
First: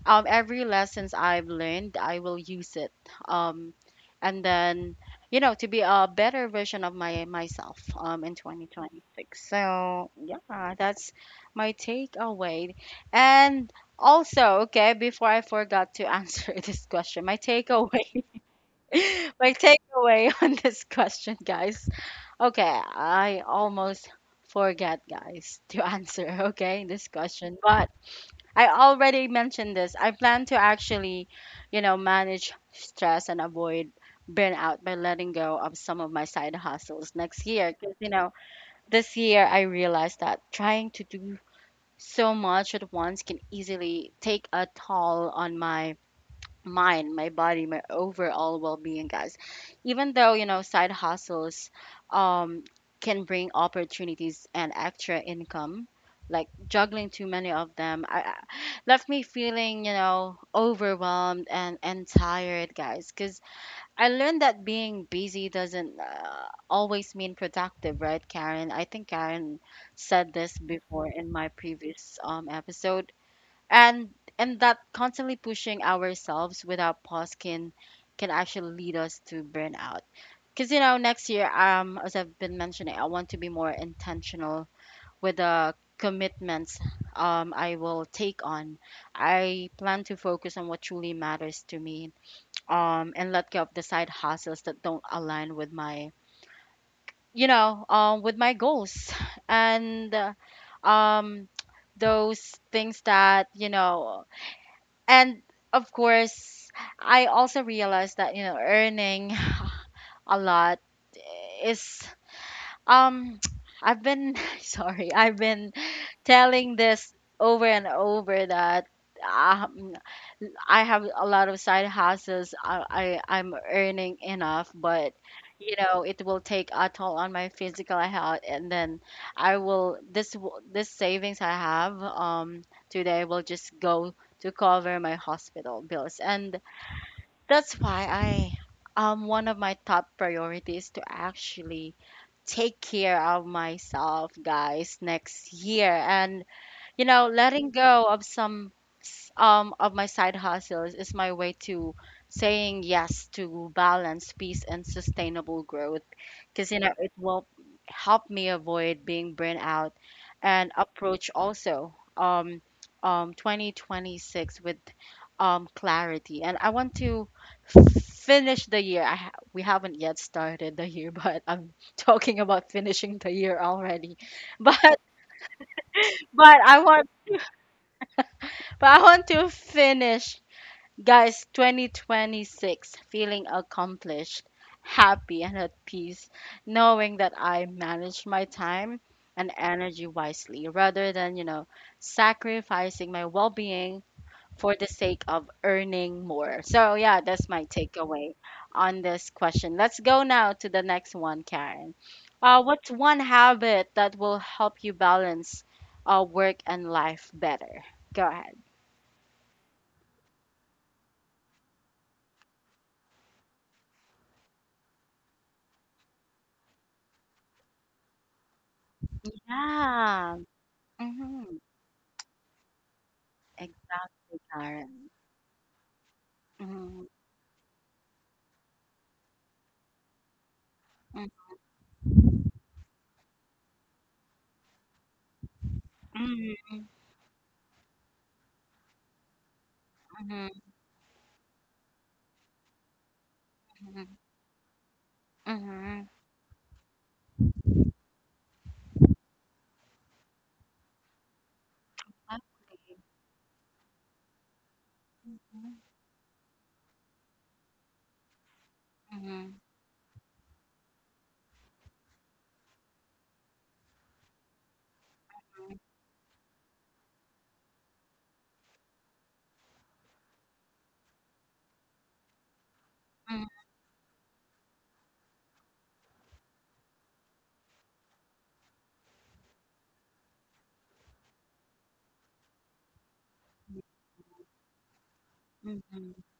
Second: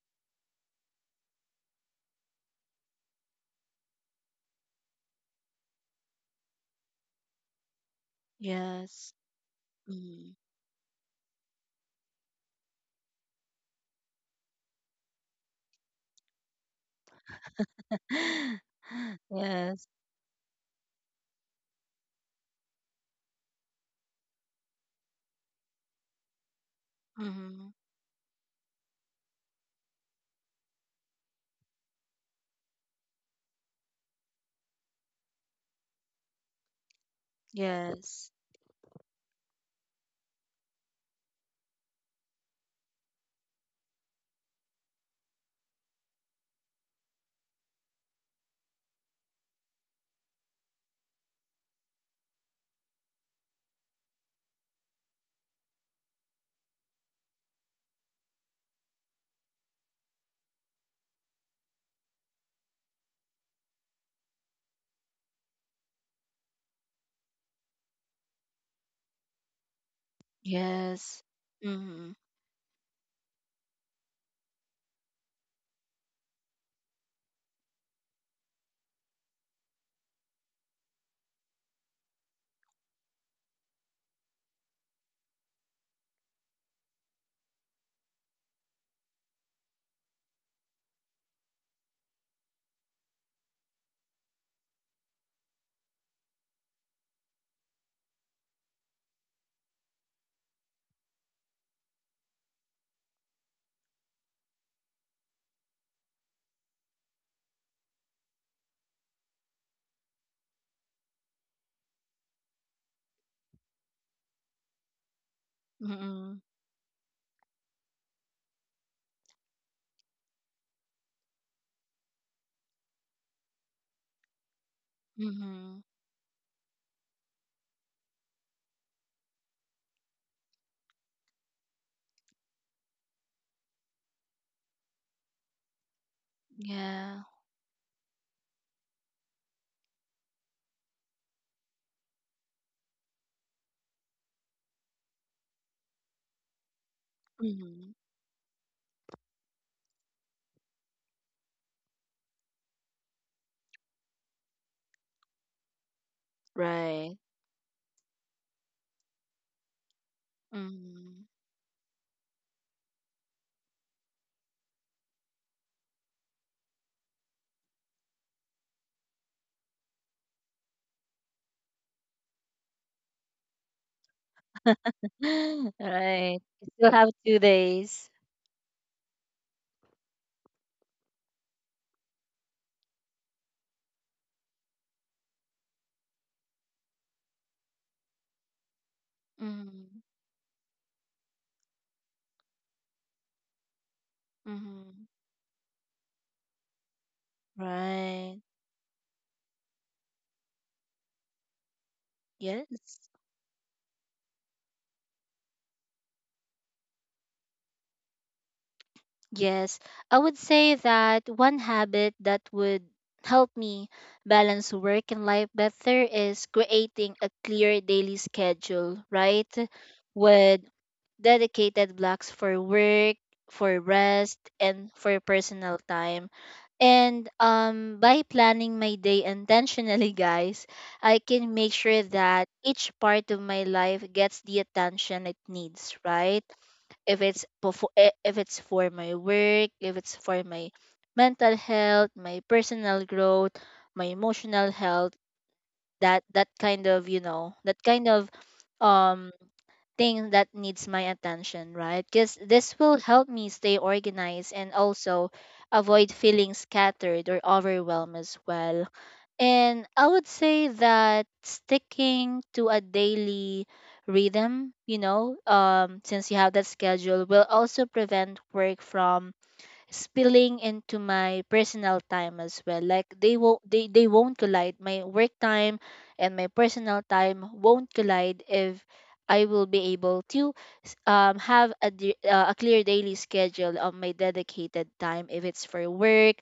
S1: every lessons I've learned, I will use it. Um, and then, you know, to be a better version of my myself in
S2: Yes.
S1: 2026. So
S2: Mm-hmm.
S1: yeah, that's my takeaway. And also, okay, before I forgot to answer this question, my takeaway, my
S2: Yes.
S1: takeaway on this question, guys. Okay, I almost forget, guys, to answer. Okay, this question,
S2: Mm-hmm.
S1: but I already mentioned this. I plan to actually, you know, manage stress and avoid burnout by letting go of some of my side hustles next year. Because, you
S2: Yes.
S1: know, this year I realized that trying to do so much at once can easily take a toll on my mind, my body, my overall well-being, guys. Even though, you know, side hustles um can bring opportunities and extra income, like juggling too many of them left me feeling, you know, overwhelmed and tired, guys, cuz I learned that being busy doesn't always mean productive, right, Karen? I think Karen said this before
S2: Yes.
S1: in my
S2: Mm-hmm.
S1: previous episode. And and that constantly pushing ourselves without pause can actually lead us to burnout. Because you know next year, as I've been mentioning, I want to be more intentional with the commitments I will take on. I plan to focus on what truly matters to me, and let go of the side hustles that don't align with my, you know, with my goals. And um those things that you know and Of course, I also realized that, you know, earning a lot is um I've been sorry, I've been
S2: Mm-mm.
S1: telling this over and over that um, I have a lot of side hustles. I'm earning enough, but
S2: Mm-hmm.
S1: you know it will take a toll on my physical health. And then I will this savings I have today will just go to cover my hospital bills, and
S2: Yeah.
S1: that's why I one of my top priorities to actually take care of myself, guys, next year. And you know, letting
S2: Mm-hmm.
S1: go of some of my side hustles is my way to saying yes to balance, peace, and sustainable growth. Because you know, it
S2: Right.
S1: will help me avoid being burnt out and
S2: Mm-hmm.
S1: approach also 2026 with clarity. And I want to finish the year. I ha We haven't yet started the year, but I'm talking about finishing the year already. But
S2: Right.
S1: but
S2: You
S1: I
S2: still have
S1: want
S2: two days.
S1: but I want to finish, guys, 2026, feeling accomplished, happy, and at peace, knowing that I managed my time and
S2: Mm-hmm.
S1: energy wisely rather than, you know, sacrificing my well being for the
S2: Mm-hmm.
S1: sake of earning more. So, yeah, that's my takeaway
S2: Right.
S1: on this question. Let's go now to the next one, Karen. What's
S2: Yes.
S1: one habit that will help you balance work and life better? Go ahead.
S2: Yes, I would say that one habit that would help me balance work and life better is creating a clear daily schedule, right?
S1: Yeah.
S2: With
S1: Mhm.
S2: dedicated blocks for work, for rest,
S1: Exactly,
S2: and
S1: Karen.
S2: for personal time.
S1: Mhm.
S2: And by planning my day intentionally, guys, I
S1: Mhm.
S2: can make sure that each part of my life gets the attention it needs, right?
S1: Mhm.
S2: If it's for my work, if it's for
S1: Mhm.
S2: my mental health, my personal growth, my
S1: Mhm.
S2: emotional health,
S1: Mhm.
S2: that kind of, you know, that kind of um thing that needs my attention, right? Cuz this
S1: Exactly.
S2: will help me stay organized and also
S1: Mhm.
S2: avoid feeling scattered or overwhelmed as well.
S1: Mhm.
S2: And I would say that sticking to a daily rhythm, you know, since you have that schedule, will also prevent work from spilling into my personal time as well. Like
S1: Mhm.
S2: they won't collide. My work time and my personal time won't collide if I will be able to have a, a clear daily schedule of my dedicated time, if it's
S1: Mhm.
S2: for
S1: Mhm.
S2: work,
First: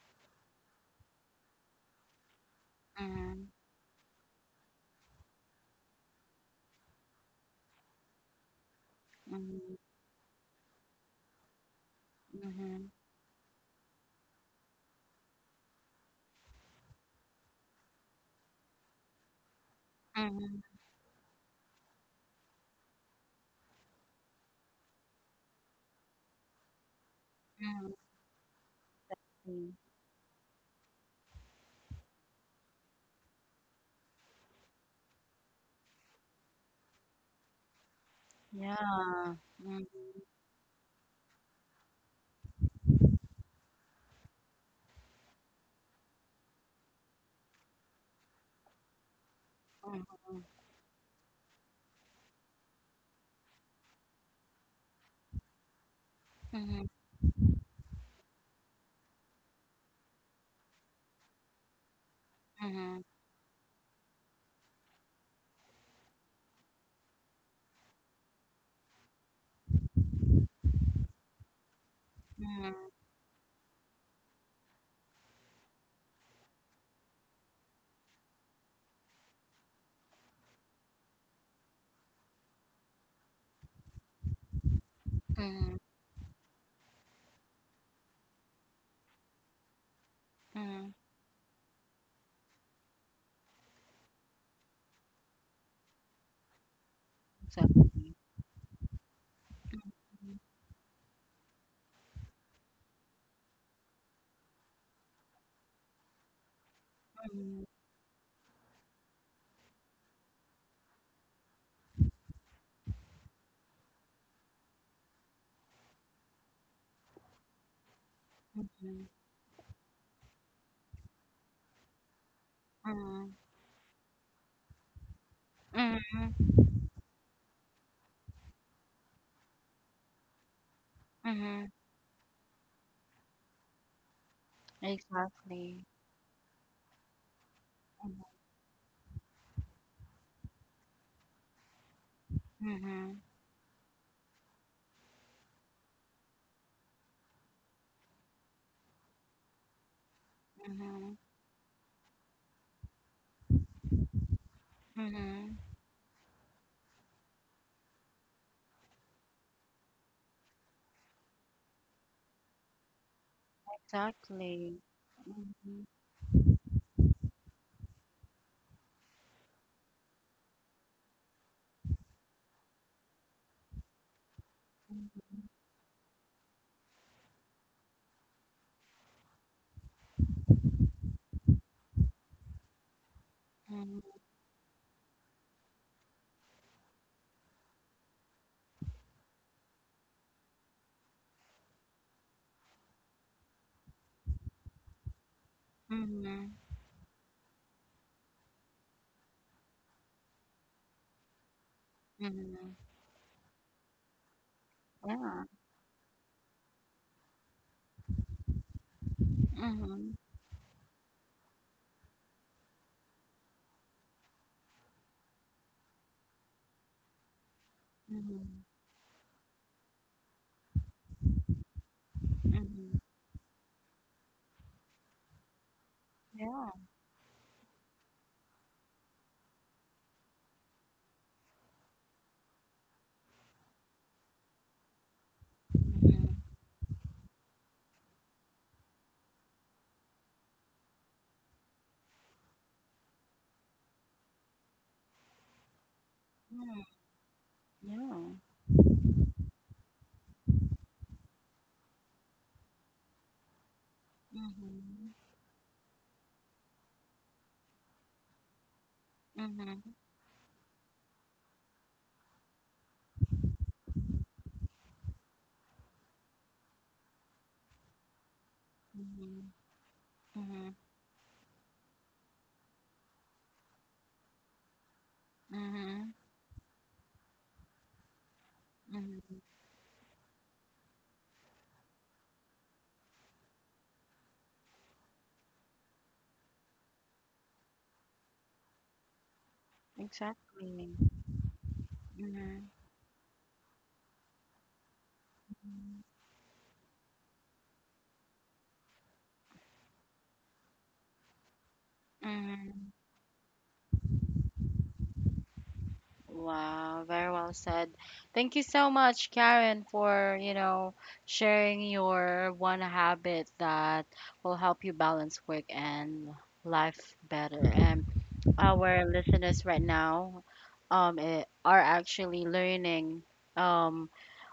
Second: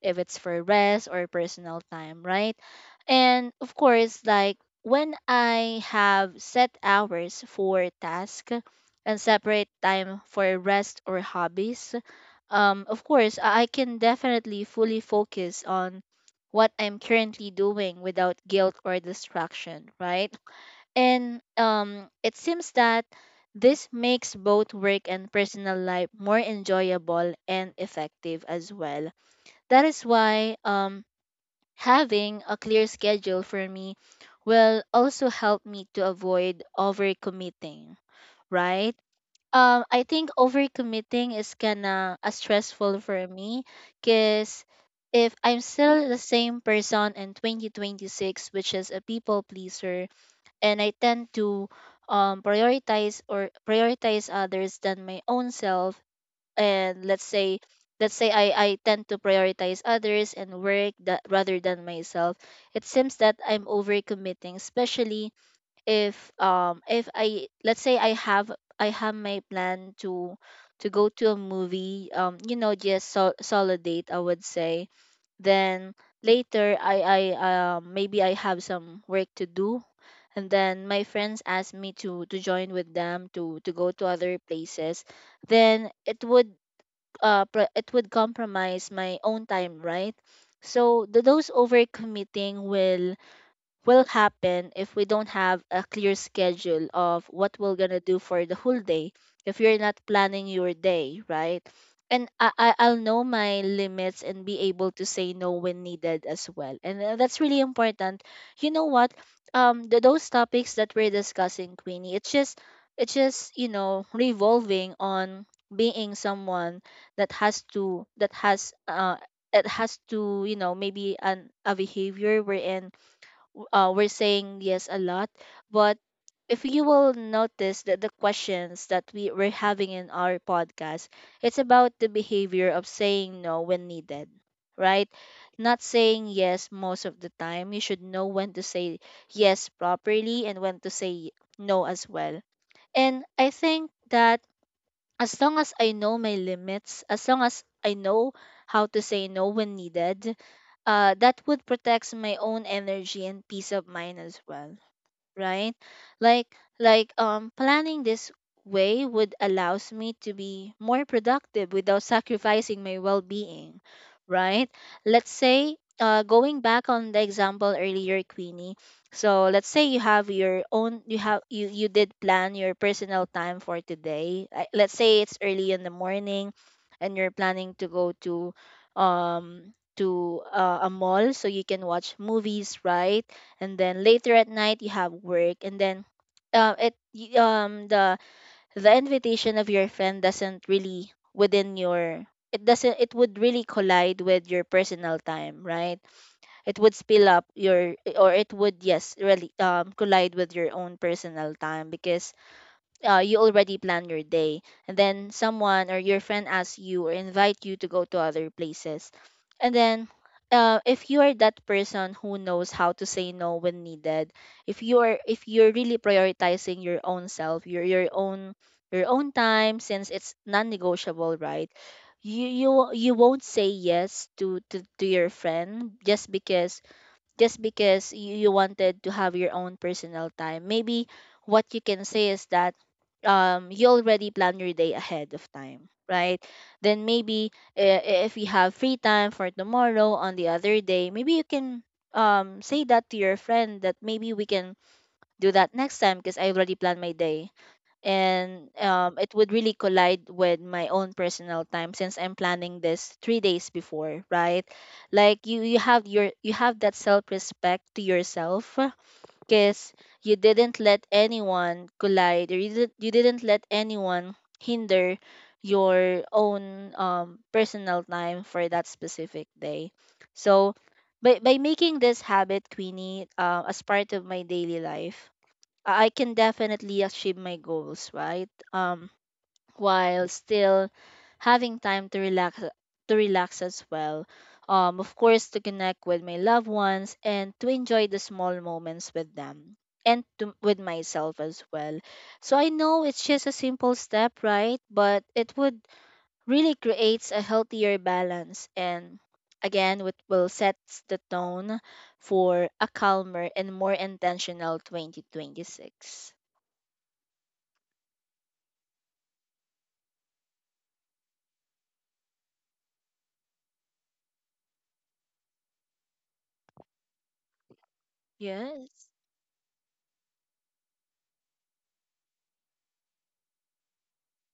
S2: if it's for rest or personal time, right?
S1: Mhm.
S2: And of course, like when I have set hours for task and separate
S1: Mhm.
S2: time for rest or hobbies,
S1: Mhm.
S2: of course, I can definitely fully focus on what I'm currently doing without guilt or distraction, right?
S1: Mhm.
S2: And it seems that this makes both work and personal life more enjoyable and effective as well.
S1: Mhm.
S2: That is why, having a clear schedule for me will also help me to avoid overcommitting, right?
S1: Yeah. Mhm.
S2: I think overcommitting is kind of stressful for me because if I'm still the same person in 2026, which is a people pleaser,
S1: Mhm.
S2: and I tend to prioritize others than my own self.
S1: Mhm.
S2: And let's say I tend to prioritize others and work that rather than myself. It
S1: Mhm.
S2: seems that I'm overcommitting, especially if I let's say I have my plan to go to a movie, you know,
S1: Mhm.
S2: just solid date, I would say. Then later I maybe I have some work to do, and then my friends asked me to join with them to go to other places.
S1: Mhm.
S2: Then it would it would compromise my own time, right?
S1: Mhm.
S2: So those overcommitting will happen if we don't have a clear schedule of what we're gonna
S1: Exactly.
S2: do for the whole day if you're not
S1: Mhm.
S2: planning your day right. And I'll know my limits and be able to say no when needed as well, and that's really
S1: Mhm.
S2: important. You know what, those topics that we're discussing, Queenie, it's just you know, revolving on being someone that has
S1: Mhm.
S2: it has to you know, maybe an a behavior wherein
S1: Mhm.
S2: we're saying yes a lot, but if you will notice that the questions that we were having in our podcast, it's
S1: Mhm.
S2: about the behavior of saying no when needed, right? Not
S1: Exactly.
S2: saying yes most of the time. You should
S1: Mhm.
S2: know when to say yes properly and when to say no as well.
S1: Mhm.
S2: And I think that as long as I know my limits, as long as I know how to say no when needed,
S1: Mhm.
S2: that would protect my own energy and peace of mind as well,
S1: Mhm.
S2: right? Like planning this way would allows me to be more productive without sacrificing my well-being, right?
S1: Exactly.
S2: Let's say,
S1: Mhm.
S2: going back on the example earlier, Queenie. So let's say you have your own, you did plan your personal time for today. Like, let's say it's early in the morning and you're planning to go um to a mall so you can watch movies, right? And
S1: Mhm.
S2: then later at night you have work, and then um it y- um the the invitation of your friend doesn't really within your, it doesn't, it would really collide with your personal time, right?
S1: Mhm.
S2: It would spill up your, or it would, yes, really collide with your own personal time because
S1: Mhm.
S2: you already plan your day, and then
S1: Yeah.
S2: someone or your friend asks you or invite you to go to other places. And then
S1: Mhm.
S2: if you are that person who knows how to say no when needed, if you're really prioritizing your own self,
S1: Mhm.
S2: your own time, since it's non-negotiable, right? You
S1: Mhm.
S2: won't say yes to to your friend just
S1: Yeah.
S2: because you, you wanted to have your own personal time. Maybe what you can say is that you already plan your day ahead of time,
S1: Mhm.
S2: right? Then maybe uh, if you have free time for tomorrow on the other day, maybe you can say that to your friend that maybe we can do that next time because I already
S1: Mhm.
S2: planned my day,
S1: Yeah.
S2: and it would really collide with my own personal time since I'm planning this three days before, right?
S1: Mhm.
S2: Like you have you have that self respect to yourself because
S1: Mhm.
S2: you didn't let anyone collide or you didn't let anyone hinder your own personal time for that specific
S1: Mhm.
S2: day. So
S1: Mhm.
S2: by making this habit, Queenie, as part of my daily life I
S1: Mhm.
S2: can definitely achieve my goals, right? Um,
S1: Mhm.
S2: while still having time to relax as well. Of course, to connect with my loved ones and to enjoy the small moments with them and to, with
S1: Exactly.
S2: myself as well. So
S1: Mhm.
S2: I know it's just a simple step, right? But it would really creates a healthier balance and again, it will set the tone for a
S1: Mhm.
S2: calmer and more intentional 2026.
S1: Wow, very well said. Thank you so much, Karen, for, you know, sharing your one habit that will help you balance work and life better. And our
S2: Yes.
S1: listeners right now are actually learning um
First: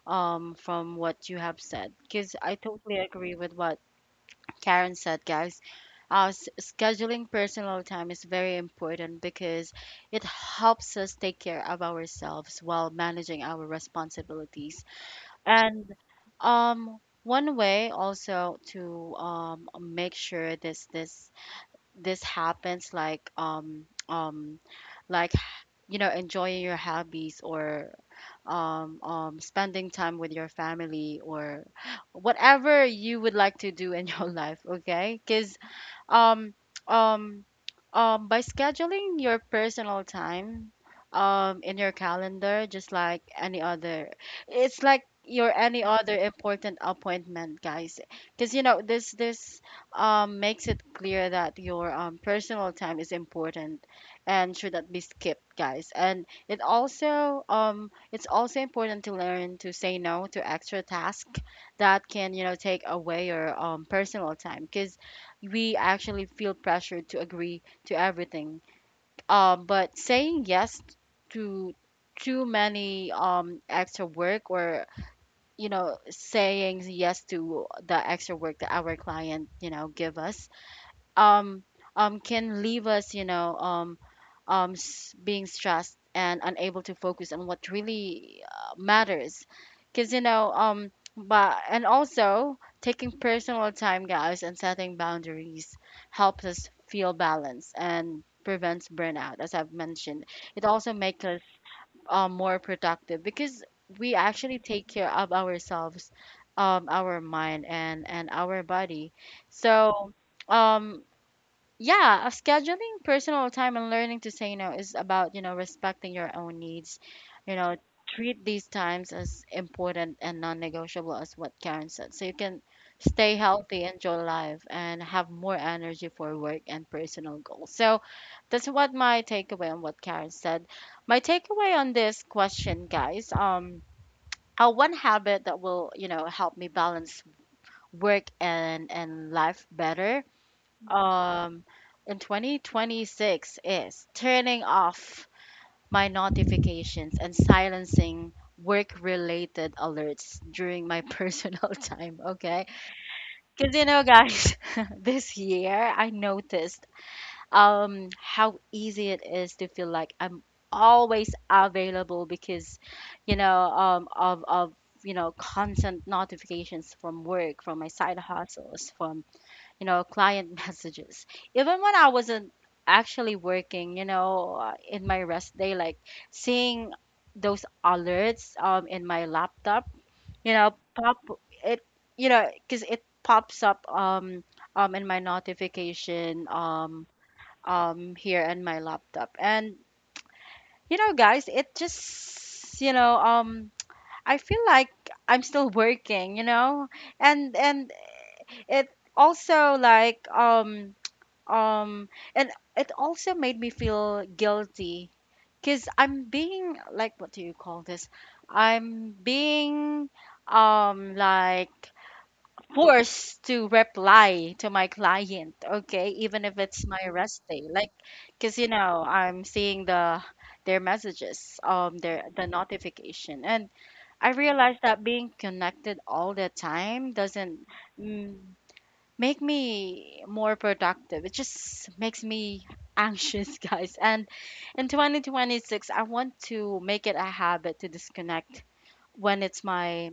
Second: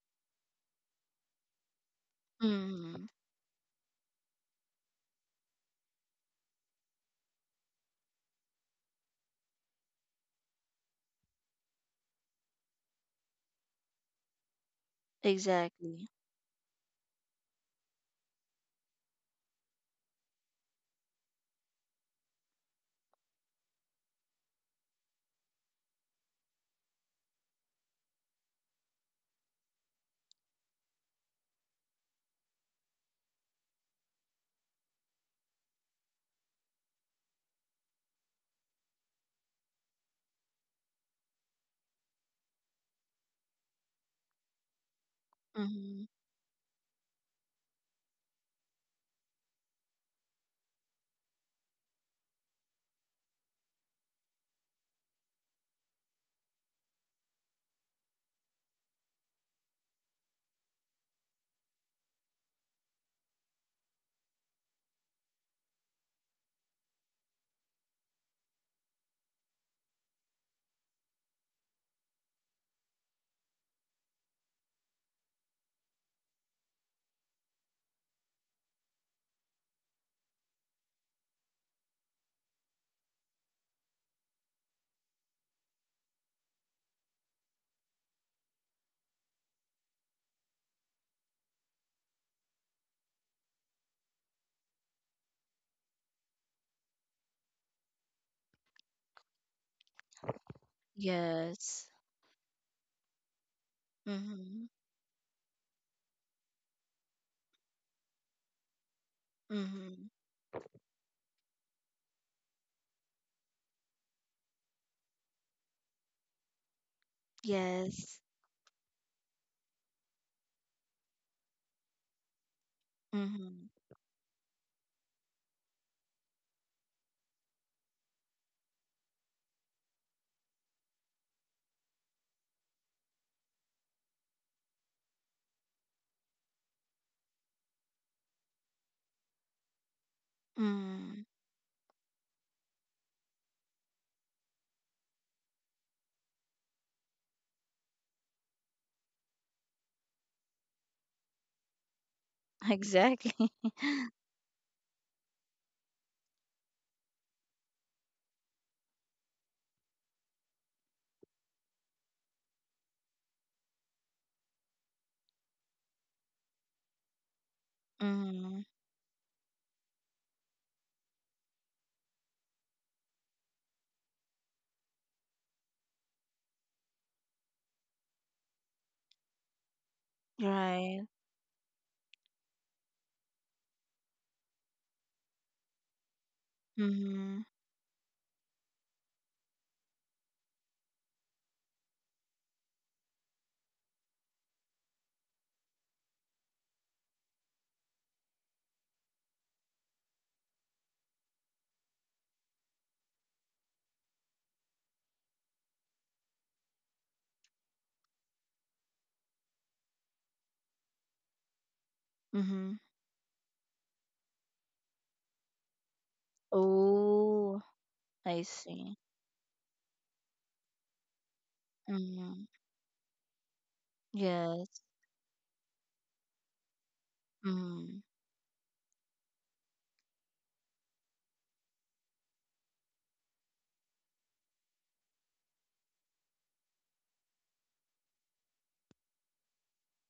S1: from what you have said, because I totally
S2: Mm-hmm.
S1: agree with what Karen said, guys. Scheduling personal time is very important because it helps us take care of ourselves while managing our responsibilities. And
S2: Exactly.
S1: one way also to, make sure this happens, like like, you know, enjoying your hobbies or spending time with your family or whatever you would like to do in your life, okay. Because um um by scheduling your personal time in your calendar just like any other, it's like your any
S2: Mm-hmm.
S1: other important appointment, guys, because you know this makes it clear that your personal time is important and should not be skipped, guys. And it also, it's also important to learn to say no to extra tasks that can, you know, take away your personal time, because we actually feel pressured to agree to everything. But saying yes to too many extra work, or you know, saying yes to the extra work that our client, you know, give us, um can leave us, you know, being stressed and unable to focus on what really matters. Because you know, but and also taking personal time, guys, and setting boundaries helps us feel balanced and prevents burnout, as I've mentioned. It also makes us
S2: Yes.
S1: more productive because we actually
S2: Mm-hmm.
S1: take care of ourselves, our mind and our body.
S2: Mm-hmm.
S1: So um yeah, scheduling personal time and learning to say no is about, you know, respecting your own needs. You know,
S2: Yes.
S1: treat these times as important and non-negotiable as what Karen said. So you can stay
S2: Mm-hmm.
S1: healthy, enjoy life, and have more energy for work and personal goals. So that's what my takeaway on what Karen said. My takeaway on this question, guys, one habit that will, you know, help me balance work and life better
S2: Mm-hmm.
S1: um in 2026 is turning off my notifications and silencing work related alerts during my personal time, okay.
S2: Exactly.
S1: Because you know, guys, this year I noticed how easy it is to feel like I'm always available, because you know, of you know, constant notifications from work, from my side
S2: Mm-hmm.
S1: hustles, from, you know, client messages. Even when I wasn't actually working, in my rest day, like seeing those alerts in my laptop, you know,
S2: Right.
S1: pop it, you know, because it pops up in my notification
S2: Mm-hmm.
S1: here in my laptop. And, you know, guys, it just, you know, I feel like I'm still working, you know, and it also like um um and it also made me feel guilty because I'm being like, what do you call this, I'm being um like
S2: Mm-hmm.
S1: forced to reply to my client, okay, even if it's my rest day.
S2: Oh,
S1: Like,
S2: I
S1: because you
S2: see.
S1: know, I'm seeing the, their messages, their,
S2: Mm-hmm.
S1: the notification. And I realized
S2: Yes.
S1: that being connected all the time doesn't,
S2: Mm-hmm.
S1: mm, make me more productive. It just makes me anxious, guys. And in 2026, I want to make it a habit to disconnect when it's my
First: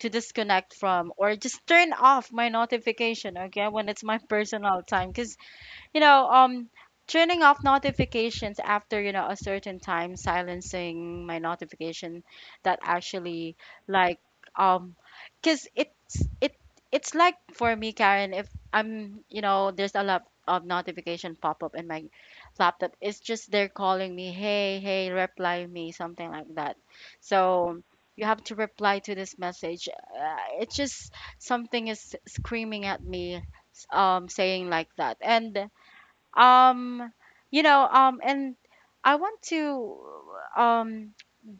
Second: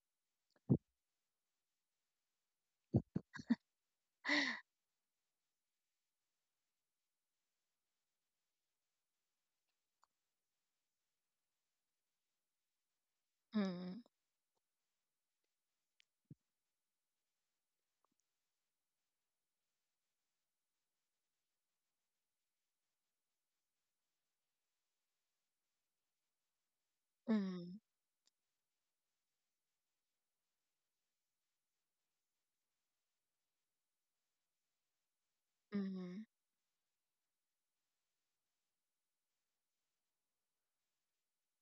S1: to disconnect from, or just turn off my notification, okay, when it's my personal time. Cuz you know, um, turning off notifications after, you know, a certain time, silencing my notification that actually
S2: Mm-hmm.
S1: like um because it's like, for me, Karen, if I'm, you know, there's a lot of notification pop up in my laptop. It's just they're calling me, hey, hey, reply me, something like that.
S2: Mm-hmm.
S1: So you have to reply to this message. It's just something is screaming at me, saying like that. And
S2: Mm-hmm.
S1: um you know and I want to um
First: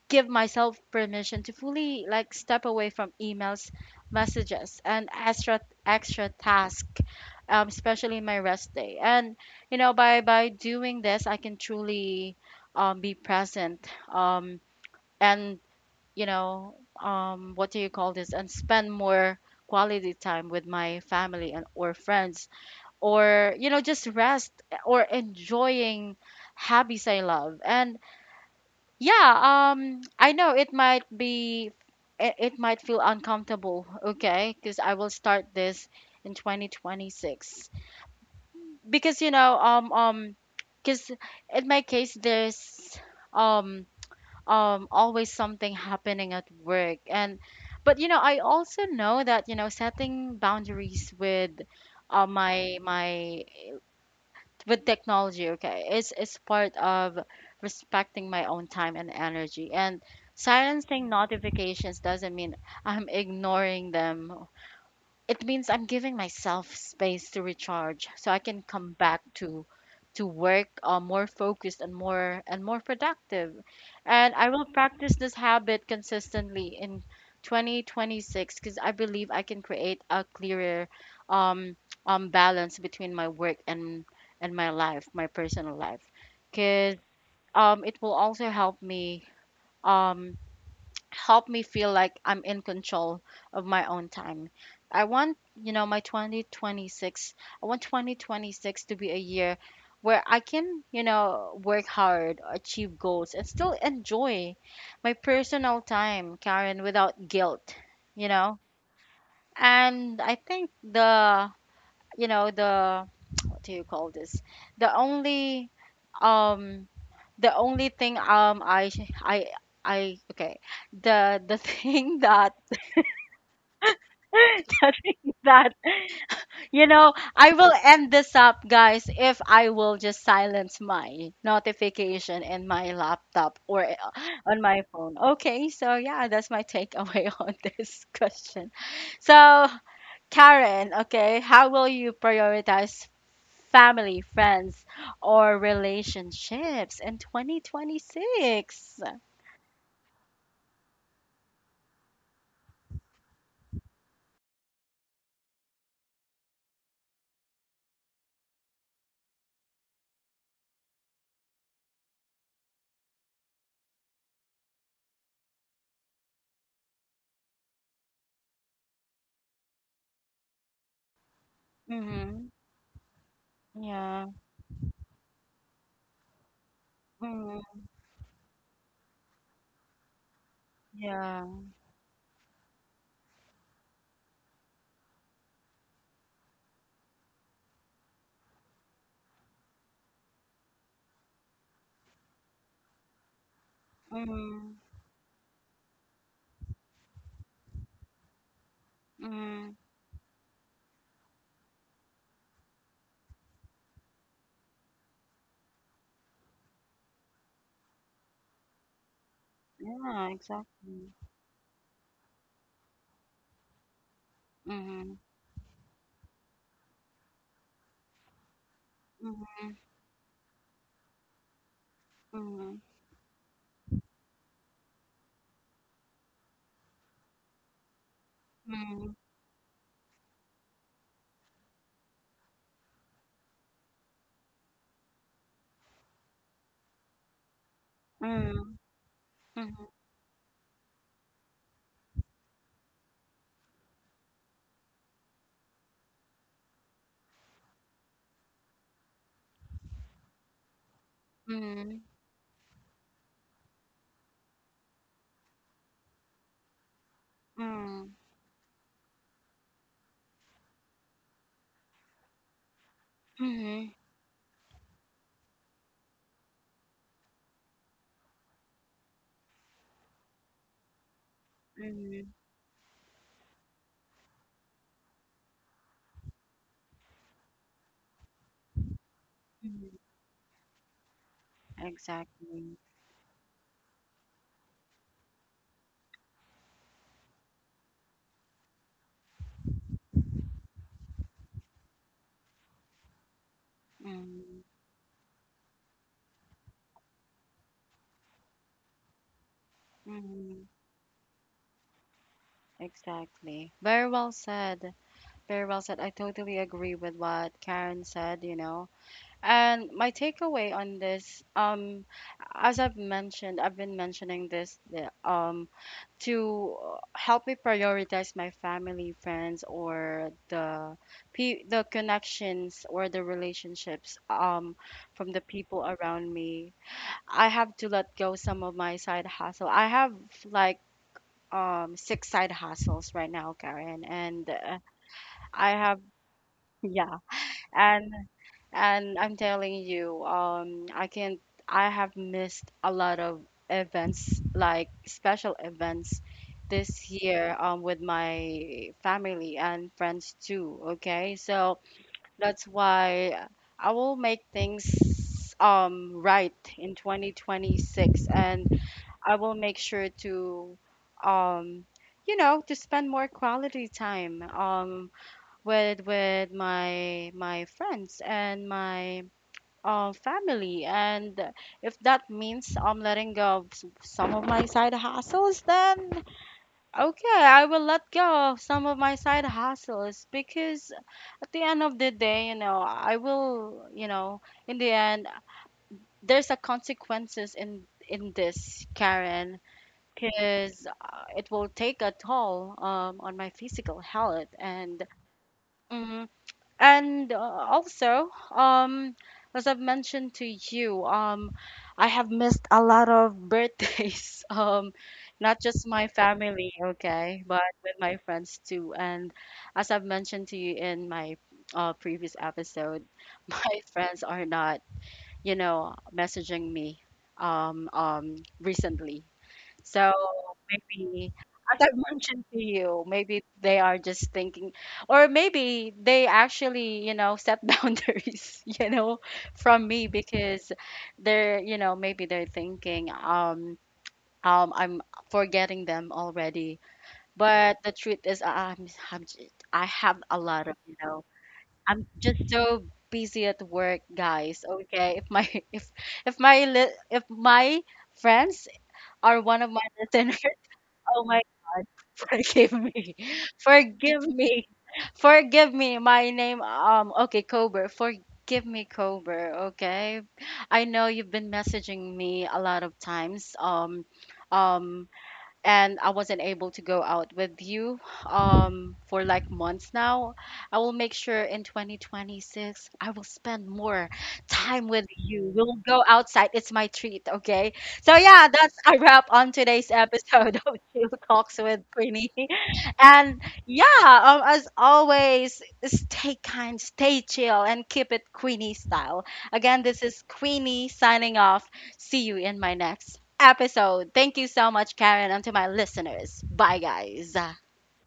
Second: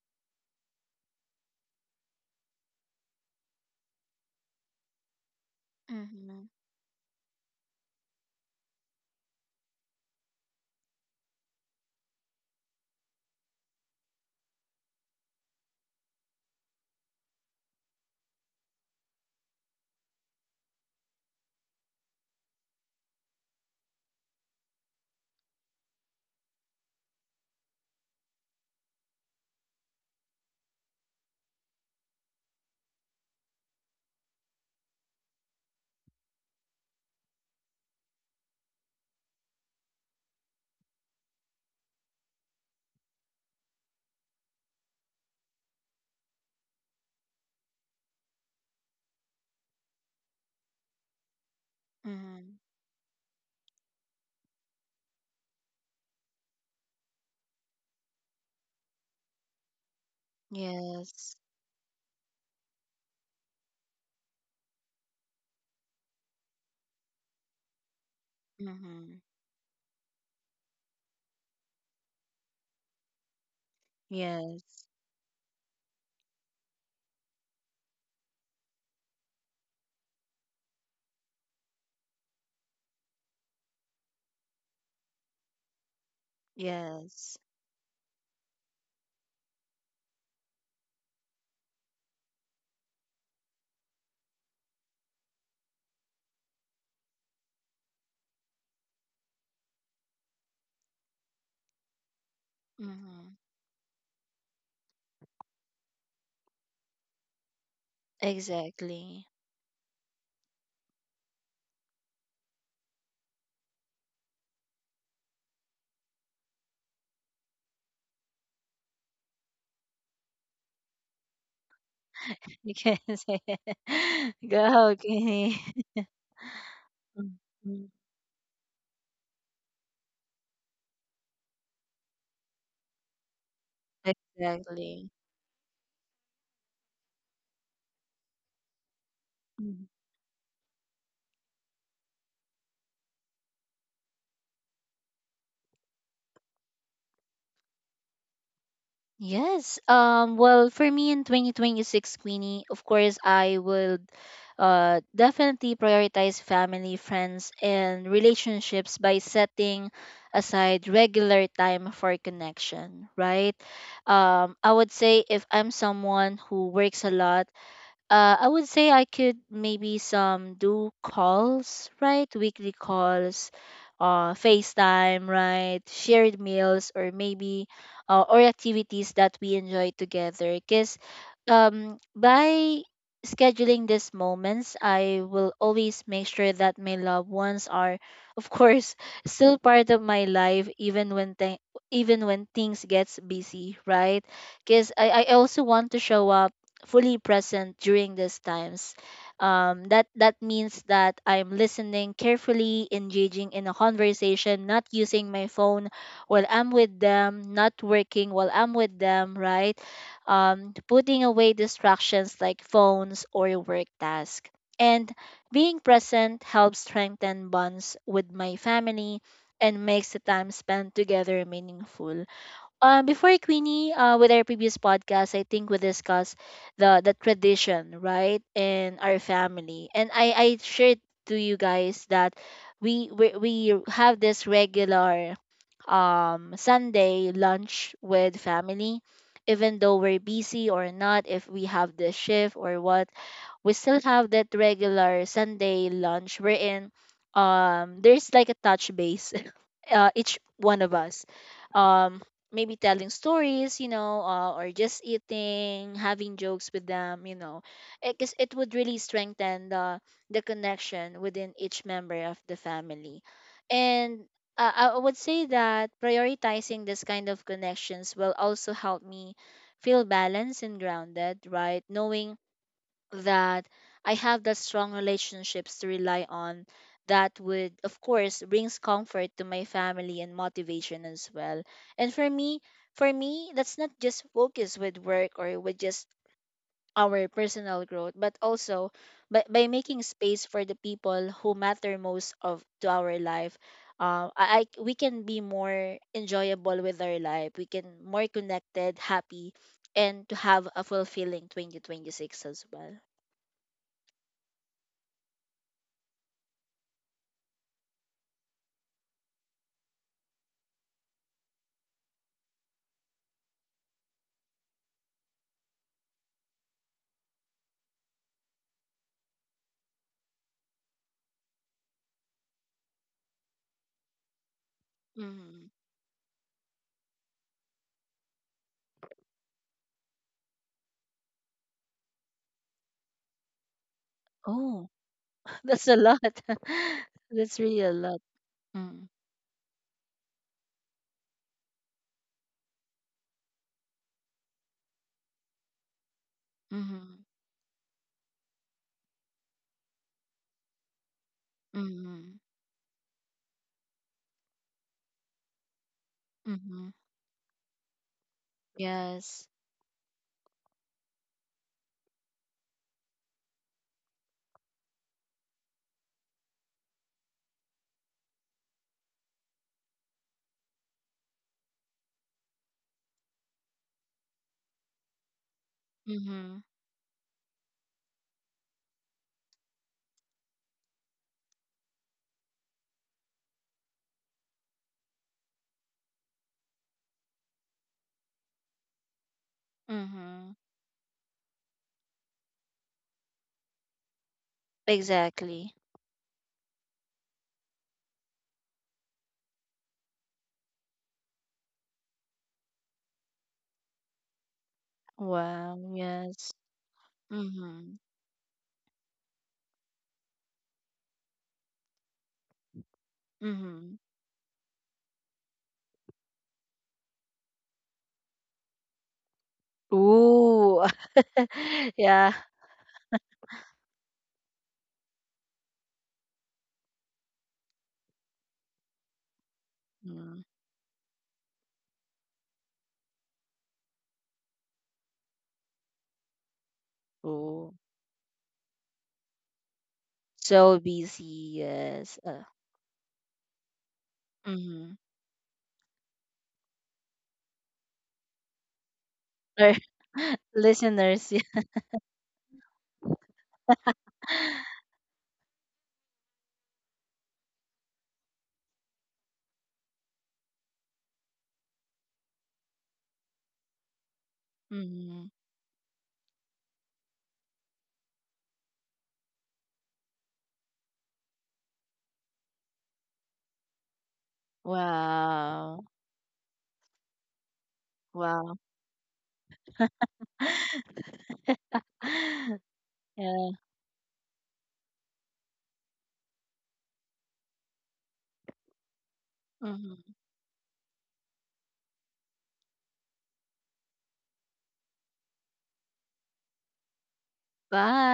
S1: give myself permission to fully, like, step away from emails, messages, and extra
S2: Mm-hmm.
S1: task, especially my rest day. And you know, by doing this, I can truly be present um, and you know what do you call this and spend more quality time with my family and or friends, or you know, just rest, eh, or enjoying hobbies I love. And yeah, I know it might be it, it might feel uncomfortable, okay? Cuz I will start this in 2026. Because you know, cuz in my case, there's um always something happening at work. And but you know, I also know that, you know, setting boundaries with
S2: Mm-hmm.
S1: my my with technology, okay, it's part of respecting my own time and energy. And silencing
S2: Yes.
S1: notifications doesn't mean I'm ignoring them. It means I'm giving myself space to recharge, so I can come
S2: Mm-hmm.
S1: back to work, more focused, and more productive. And I will
S2: Yes.
S1: practice this habit consistently in 2026, because I believe I can create a clearer um, balance between my work and my life, my personal life. Because
S2: Yes.
S1: it will also um, help me feel like I'm in control of my own time. I want, you know, I want 2026 to be a year where I can, you know, work hard, achieve
S2: Mm-hmm.
S1: goals, and still enjoy my personal time, Karen, without guilt, you know?
S2: Exactly.
S1: And I think the, you know, the, What do you call this? The only, um, the only thing I I okay the thing that
S2: You can say go,
S1: judging
S2: okay.
S1: that. You know, I will
S2: Mhm.
S1: end this up, guys, if I will just silence my notification in my laptop, or on my
S2: Exactly.
S1: phone. Okay, so yeah, that's my takeaway on this question. So,
S2: Mhm.
S1: Karen, okay, how will you prioritize family, friends, or relationships in 2026?
S2: Yes. Well, for me in 2026, Queenie, of course, I would definitely prioritize family, friends, and relationships by setting aside regular time for connection, right? I would say if I'm someone who works a lot. I would say I could maybe some do calls, right?
S1: Mm-hmm.
S2: Weekly calls,
S1: Yeah.
S2: FaceTime, right? Shared meals, or maybe,
S1: Mm-hmm.
S2: or activities that we enjoy together. Because,
S1: Yeah.
S2: um, by scheduling these moments, I will always make sure that my loved ones are, of course, still part of my life, even when things gets busy, right?
S1: Mm-hmm.
S2: Because I also want to show up fully present during these times.
S1: Mm-hmm.
S2: That means that I'm listening carefully, engaging in a conversation, not using my phone while I'm with them, not working while I'm with them, right?
S1: Yeah, exactly.
S2: Putting away distractions like phones or work tasks. And
S1: Mm-hmm.
S2: being present helps strengthen bonds with my family
S1: Mm-hmm.
S2: and makes the time spent together meaningful. Before Queenie, with our previous podcast, I think we discussed the tradition, right, in
S1: Mm-hmm.
S2: our family, and I shared to you guys that we have this regular Sunday lunch with
S1: Mm-hmm.
S2: family, even
S1: Mm-hmm.
S2: though we're busy or not, if we have the shift or what, we still have that regular Sunday lunch. We're in. There's like a touch base each one of us.
S1: Mm-hmm.
S2: Um, maybe telling stories, you know, or just eating, having jokes with them, you know,
S1: Mm-hmm.
S2: because it would really strengthen the connection within each member of the family.
S1: Mm-hmm.
S2: And I would say that prioritizing this kind of connections will also help me feel balanced and grounded, right?
S1: Mm-hmm.
S2: Knowing that I have that strong relationships to rely on that would of course brings comfort to my family and motivation as well. And for me,
S1: Exactly.
S2: for me, that's not just focus with work or with just our personal growth, but also by making space for the people who matter most of to our life.
S1: Mm-hmm.
S2: I We can be more enjoyable with our life. We can more connected, happy, and to
S1: Mm-hmm.
S2: have a fulfilling 2026 as well.
S1: Exactly. Very well said. Very well said. I totally agree with what Karen said, you know. And my takeaway on this, I've been mentioning this to help me prioritize my family, friends, or the connections, or the relationships from the
S2: Mm.
S1: people around me. I have to let go some of my side hustle. I have like 6 side hustles right now, Karen, and
S2: Oh,
S1: I
S2: that's a
S1: have
S2: lot.
S1: yeah,
S2: That's really a
S1: and
S2: lot. Mm.
S1: and I'm telling you, I can't, I have missed a lot of events, like special events this
S2: Mm-hmm.
S1: year, with my family and friends too. Okay. So
S2: Mm-hmm.
S1: that's why I will make things, right
S2: Mm-hmm.
S1: in 2026. And I
S2: Yes.
S1: will make sure to, um, you know, to spend more quality time, with my friends and my, family. And if that means I'm letting go of some of my side hustles, then
S2: Mm-hmm.
S1: okay, I will let go of some of my side hustles. Because at the end of the day, you know, in the end, there's a consequences in this, Karen,
S2: Mm-hmm.
S1: because it will take a toll on my physical health and.
S2: Exactly.
S1: Mm-hmm. And as I've mentioned to you, I have missed a lot of birthdays. Not
S2: Wow.
S1: just my
S2: Yes.
S1: family, okay, but with
S2: Mm-hmm.
S1: my friends too. And as I've mentioned to you in my previous episode, my
S2: Mm-hmm.
S1: friends are not, you know, messaging me recently. So
S2: Ooh.
S1: maybe, as I
S2: Yeah.
S1: mentioned to you, maybe they are just thinking, or maybe they actually, you know, set boundaries, you know, from me.
S2: Mm.
S1: Because they're, you know, maybe they're thinking, I'm forgetting them already.
S2: Ooh.
S1: But the truth is, I have a lot of,
S2: So
S1: you know,
S2: busy.
S1: I'm
S2: Yes.
S1: just so busy at work, guys.
S2: Mm-hmm.
S1: Okay, if my, if my, li- if my friends are one of
S2: Our
S1: my listeners. Oh
S2: Listeners.
S1: my.
S2: Yeah.
S1: Forgive me. Forgive me. Forgive me. My name, okay, Kober. Forgive me, Kober. Okay. I know you've been messaging me a lot of times. Um,
S2: Mm.
S1: and I wasn't able to go out with you for like months now. I will make sure in 2026 I will spend more time with you. We'll
S2: Wow.
S1: go outside. It's my treat, okay? So yeah,
S2: Wow.
S1: that's a wrap on today's episode of Chill Talks with Queenie. And
S2: Yeah.
S1: yeah, as always, stay kind, stay chill, and keep it Queenie style. Again, this
S2: Mhm.
S1: is Queenie signing off. See you in my next episode. Thank you so much, Karen, and to my listeners. Bye, guys.
S2: Bye.